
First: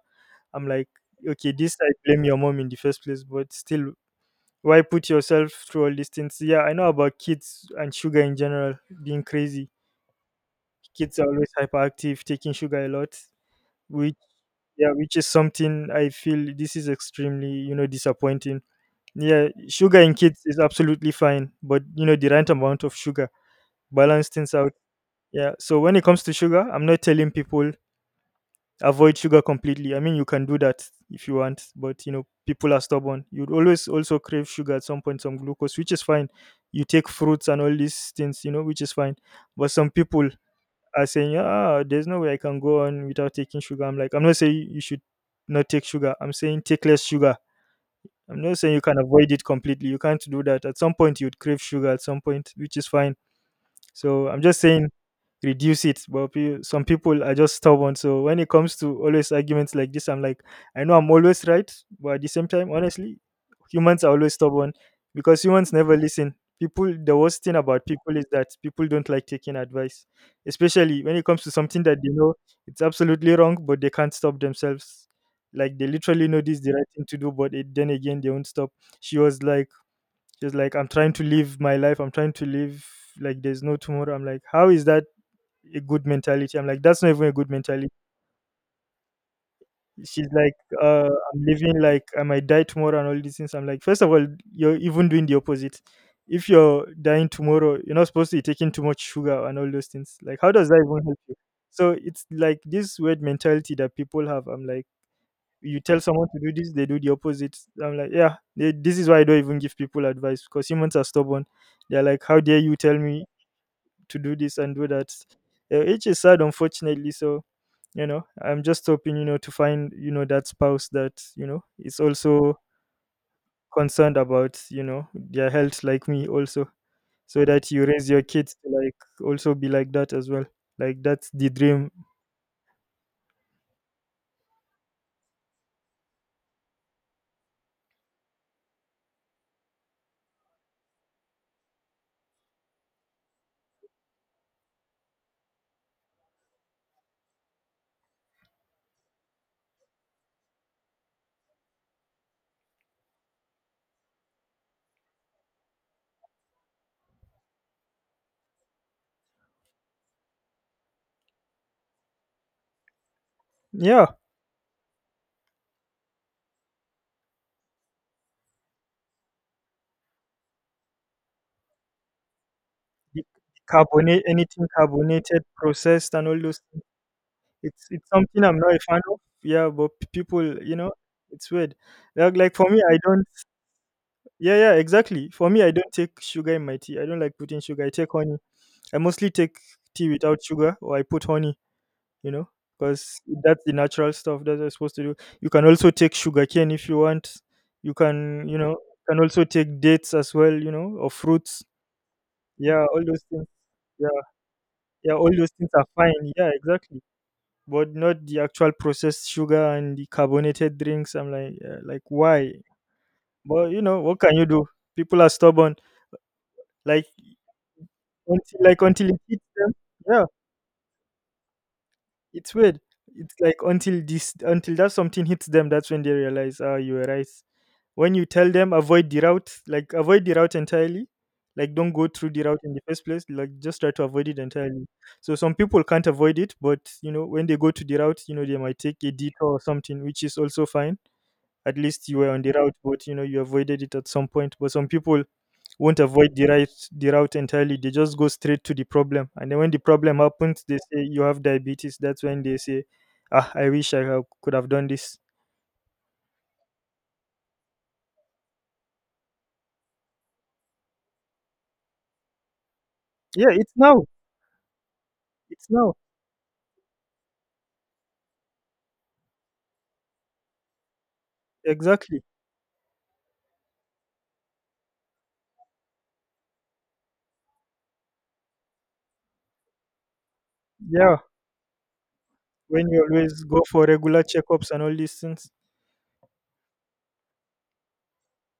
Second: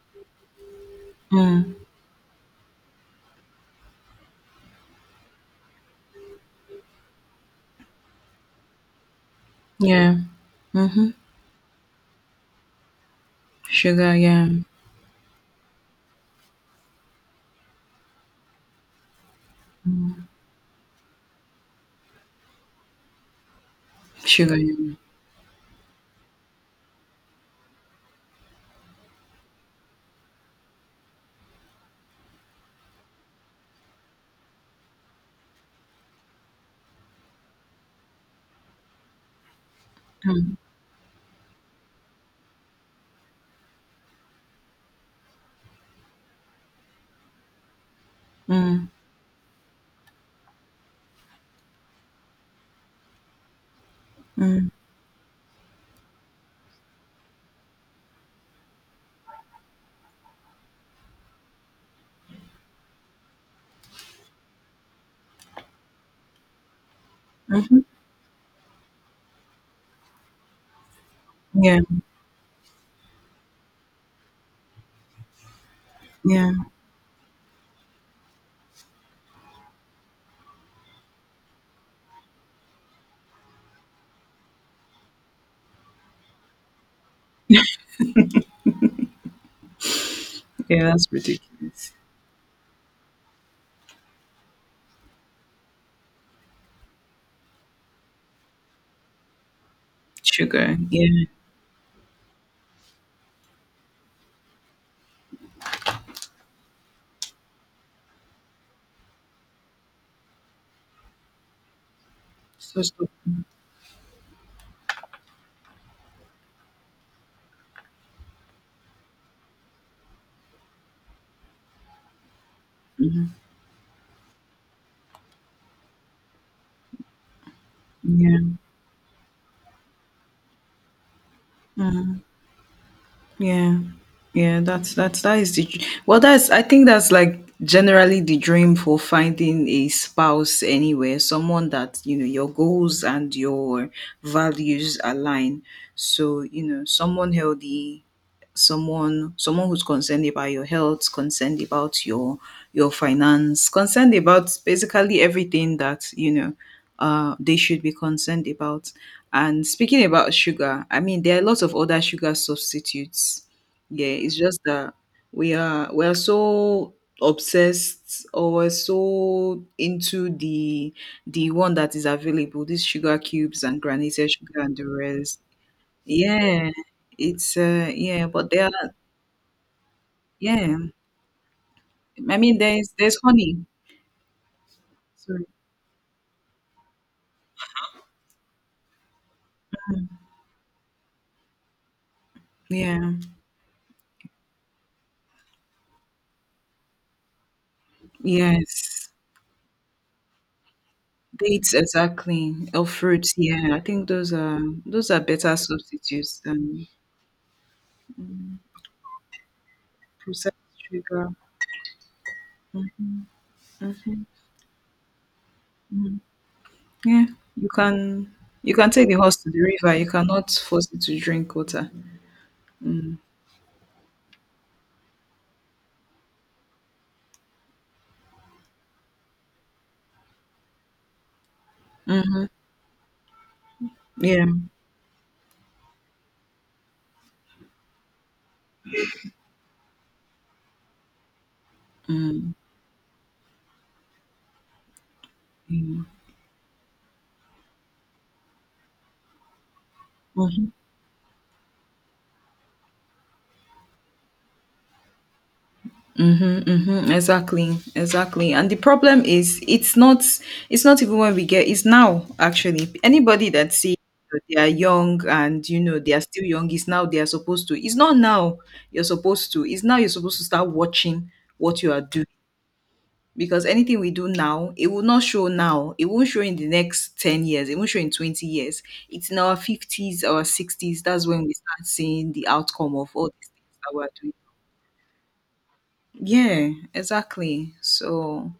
Speaker 2: I'm like, okay,
Speaker 1: Mm.
Speaker 2: this, I blame your mom in the first place, but still, why put yourself through all these things? Yeah, I know about kids and sugar in general being crazy.
Speaker 1: Yeah. Mm-hmm.
Speaker 2: Kids are always hyperactive, taking sugar a lot,
Speaker 1: Sugar,
Speaker 2: which,
Speaker 1: yeah.
Speaker 2: yeah, which is something I feel this is extremely, you know disappointing. Yeah, sugar in kids is absolutely fine, but you know the right amount of sugar balance things
Speaker 1: Sugar,
Speaker 2: out.
Speaker 1: yeah.
Speaker 2: Yeah, so when it comes to sugar, I'm not telling people avoid sugar completely. I mean, you can do that if you want, but you know, people are stubborn. You'd always also crave sugar at some point, some glucose, which is fine. You take fruits and all these things, you know, which is fine. But some people
Speaker 1: Mm.
Speaker 2: are saying, "Ah, there's no way I can go on without taking sugar." I'm like, I'm not saying you should not take sugar. I'm saying take less sugar. I'm not saying you
Speaker 1: Mm.
Speaker 2: can avoid it completely. You can't do that. At some point, you'd crave sugar. At some point, which is fine. So I'm just
Speaker 1: Mm.
Speaker 2: saying reduce it. But pe- some people are just stubborn. So when it comes to always arguments like this, I'm like, I know I'm always right, but at the same time, honestly, humans are always stubborn because humans never listen. People, the worst thing
Speaker 1: Mm-hmm.
Speaker 2: about people is that people don't like taking advice, especially when it comes to
Speaker 1: Yeah.
Speaker 2: something that they know it's absolutely wrong, but they can't stop themselves. Like they literally know
Speaker 1: Yeah.
Speaker 2: this is the right thing to do, but it, then again they won't stop. She was like, just like, I'm trying to live my life. I'm trying to live like there's no tomorrow. I'm like, how is that a good mentality? I'm like, that's not even a good mentality. She's like,
Speaker 1: Yeah, that's
Speaker 2: uh, I'm living
Speaker 1: ridiculous.
Speaker 2: like I might die tomorrow and all these things. I'm like, first of all, you're even doing the opposite. If you're dying tomorrow, you're not supposed to be taking too much sugar and all those things. Like, how does that
Speaker 1: Sugar,
Speaker 2: even help
Speaker 1: yeah.
Speaker 2: you? So it's like this weird mentality that people have. I'm like, you tell someone to do this, they do the opposite. I'm like, yeah, they, this is why I don't even give people advice because humans are stubborn. They're like, how dare you
Speaker 1: So
Speaker 2: tell
Speaker 1: stupid.
Speaker 2: me to do this and do that, uh, which is sad, unfortunately. So, you know, I'm just hoping, you know, to find, you know, that spouse that, you know, is also concerned about, you know, their health like me also, so that you raise your
Speaker 1: Yeah.
Speaker 2: kids to like also be like that as well. Like that's the dream.
Speaker 1: Mm. Yeah. Yeah. That's that's that is the dr- well that's, I think that's, like, generally the dream for finding a spouse anywhere, someone that, you know, your goals and your values align. So, you know, someone healthy, someone someone who's concerned about your health, concerned about your your finance, concerned about basically everything that, you know, uh, they should be concerned about. And speaking about sugar, I mean, there are lots of other sugar substitutes. Yeah,
Speaker 2: Yeah.
Speaker 1: it's just that we are we are so obsessed, or we're so into the the one that is available, these sugar
Speaker 2: The
Speaker 1: cubes and
Speaker 2: carbonate,
Speaker 1: granulated sugar
Speaker 2: anything
Speaker 1: and the rest.
Speaker 2: carbonated, processed and all those
Speaker 1: Yeah,
Speaker 2: things.
Speaker 1: it's,
Speaker 2: It's
Speaker 1: uh,
Speaker 2: it's
Speaker 1: yeah,
Speaker 2: something
Speaker 1: but
Speaker 2: I'm
Speaker 1: there
Speaker 2: not a
Speaker 1: are
Speaker 2: fan of. Yeah, but p- people, you
Speaker 1: yeah.
Speaker 2: know, it's weird. Like,
Speaker 1: I
Speaker 2: like
Speaker 1: mean,
Speaker 2: for me,
Speaker 1: there's
Speaker 2: I
Speaker 1: there's
Speaker 2: don't.
Speaker 1: honey.
Speaker 2: Yeah, yeah, exactly.
Speaker 1: Sorry.
Speaker 2: For me, I don't take sugar in my tea. I don't like putting sugar. I take honey. I mostly take tea without sugar, or I put honey. You know,
Speaker 1: Yeah.
Speaker 2: because that's the natural stuff that I'm supposed to do. You can also take sugar cane if you want. You can, you know,
Speaker 1: Yes.
Speaker 2: can also take dates as well. You know, or fruits.
Speaker 1: Dates, exactly,
Speaker 2: Yeah,
Speaker 1: or
Speaker 2: all those
Speaker 1: fruits.
Speaker 2: things.
Speaker 1: Yeah, I think
Speaker 2: Yeah,
Speaker 1: those are those
Speaker 2: yeah,
Speaker 1: are
Speaker 2: all those
Speaker 1: better
Speaker 2: things are fine.
Speaker 1: substitutes
Speaker 2: Yeah,
Speaker 1: than,
Speaker 2: exactly. But not the
Speaker 1: mm,
Speaker 2: actual processed sugar and the
Speaker 1: processed
Speaker 2: carbonated drinks.
Speaker 1: sugar.
Speaker 2: I'm like, uh, like why?
Speaker 1: Mm,
Speaker 2: But you know, what
Speaker 1: mhm,
Speaker 2: can you do? People are stubborn.
Speaker 1: mhm.
Speaker 2: Like,
Speaker 1: Yeah, you can
Speaker 2: until
Speaker 1: you
Speaker 2: like
Speaker 1: can take
Speaker 2: until
Speaker 1: the
Speaker 2: it
Speaker 1: horse
Speaker 2: hits
Speaker 1: to the
Speaker 2: them.
Speaker 1: river. You
Speaker 2: Yeah,
Speaker 1: cannot force it to drink water.
Speaker 2: it's weird.
Speaker 1: Mm,
Speaker 2: It's like until this, until that, something hits them, that's when they realize, ah, you were right. When you tell them avoid the route, like avoid the route entirely, like don't go through the
Speaker 1: mhm,
Speaker 2: route in the first place, like just try to avoid it
Speaker 1: yeah.
Speaker 2: entirely. So some people can't avoid it, but you know when they go to the route, you know they might take a detour or something, which is also fine. At least you were on the
Speaker 1: Mm,
Speaker 2: route, but you know you avoided it at some point. But some people won't
Speaker 1: mm,
Speaker 2: avoid the right the route entirely. They just go straight to the problem. And then when the problem happens,
Speaker 1: mhm.
Speaker 2: they say you have diabetes. That's when they say, ah, I wish I ha- could have done this.
Speaker 1: Mhm, mhm, exactly, exactly. And the problem is, it's not, it's not even when we get, it's now actually.
Speaker 2: Yeah,
Speaker 1: Anybody
Speaker 2: it's
Speaker 1: that says
Speaker 2: now.
Speaker 1: they are young, and
Speaker 2: It's
Speaker 1: you
Speaker 2: now.
Speaker 1: know they are still young, is now they are supposed to. It's not now you're supposed to. It's now you're supposed to start watching what you are
Speaker 2: Exactly.
Speaker 1: doing, because anything we do now, it will not show now. It won't show in the next ten years. It won't show in twenty years. It's in our fifties, our sixties.
Speaker 2: Yeah.
Speaker 1: That's when we start seeing the
Speaker 2: When
Speaker 1: outcome
Speaker 2: you
Speaker 1: of all
Speaker 2: always
Speaker 1: these
Speaker 2: go
Speaker 1: things
Speaker 2: for
Speaker 1: that we're
Speaker 2: regular
Speaker 1: doing.
Speaker 2: checkups and all these things.
Speaker 1: Yeah, exactly. So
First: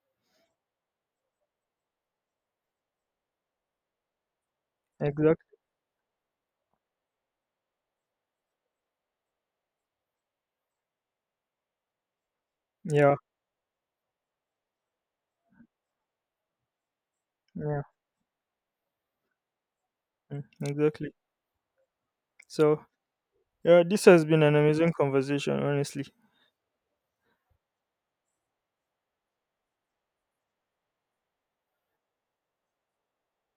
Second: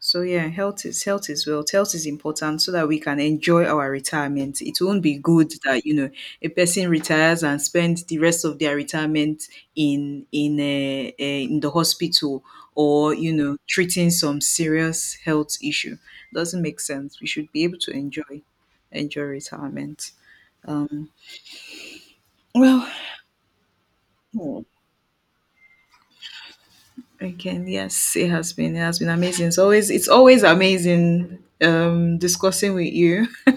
Speaker 1: so yeah, health is health is wealth. Health is important so that we can enjoy our retirement. It won't be good
Speaker 2: Exactly.
Speaker 1: that, you know, a person retires and spends the rest of their retirement in in uh, uh, in the hospital,
Speaker 2: Yeah.
Speaker 1: or you know, treating some serious health issue. Doesn't make sense. We should be able
Speaker 2: Yeah.
Speaker 1: to enjoy enjoy retirement.
Speaker 2: Mm,
Speaker 1: Um,
Speaker 2: exactly. So
Speaker 1: well,
Speaker 2: yeah, this has been an
Speaker 1: hmm.
Speaker 2: amazing conversation, honestly.
Speaker 1: Okay, yes, it has been. It has been amazing. It's always it's always amazing, um discussing with you.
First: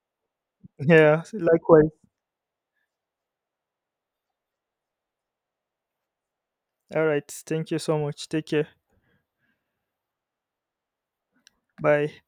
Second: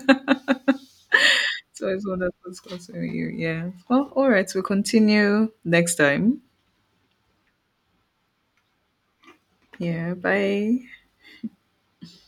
Speaker 2: Yeah,
Speaker 1: It's
Speaker 2: likewise.
Speaker 1: always wonderful discussing with you. Yeah. Well, all right, we'll continue next time.
Speaker 2: All right. Thank you so much. Take care.
Speaker 1: Yeah, bye.
Speaker 2: Bye.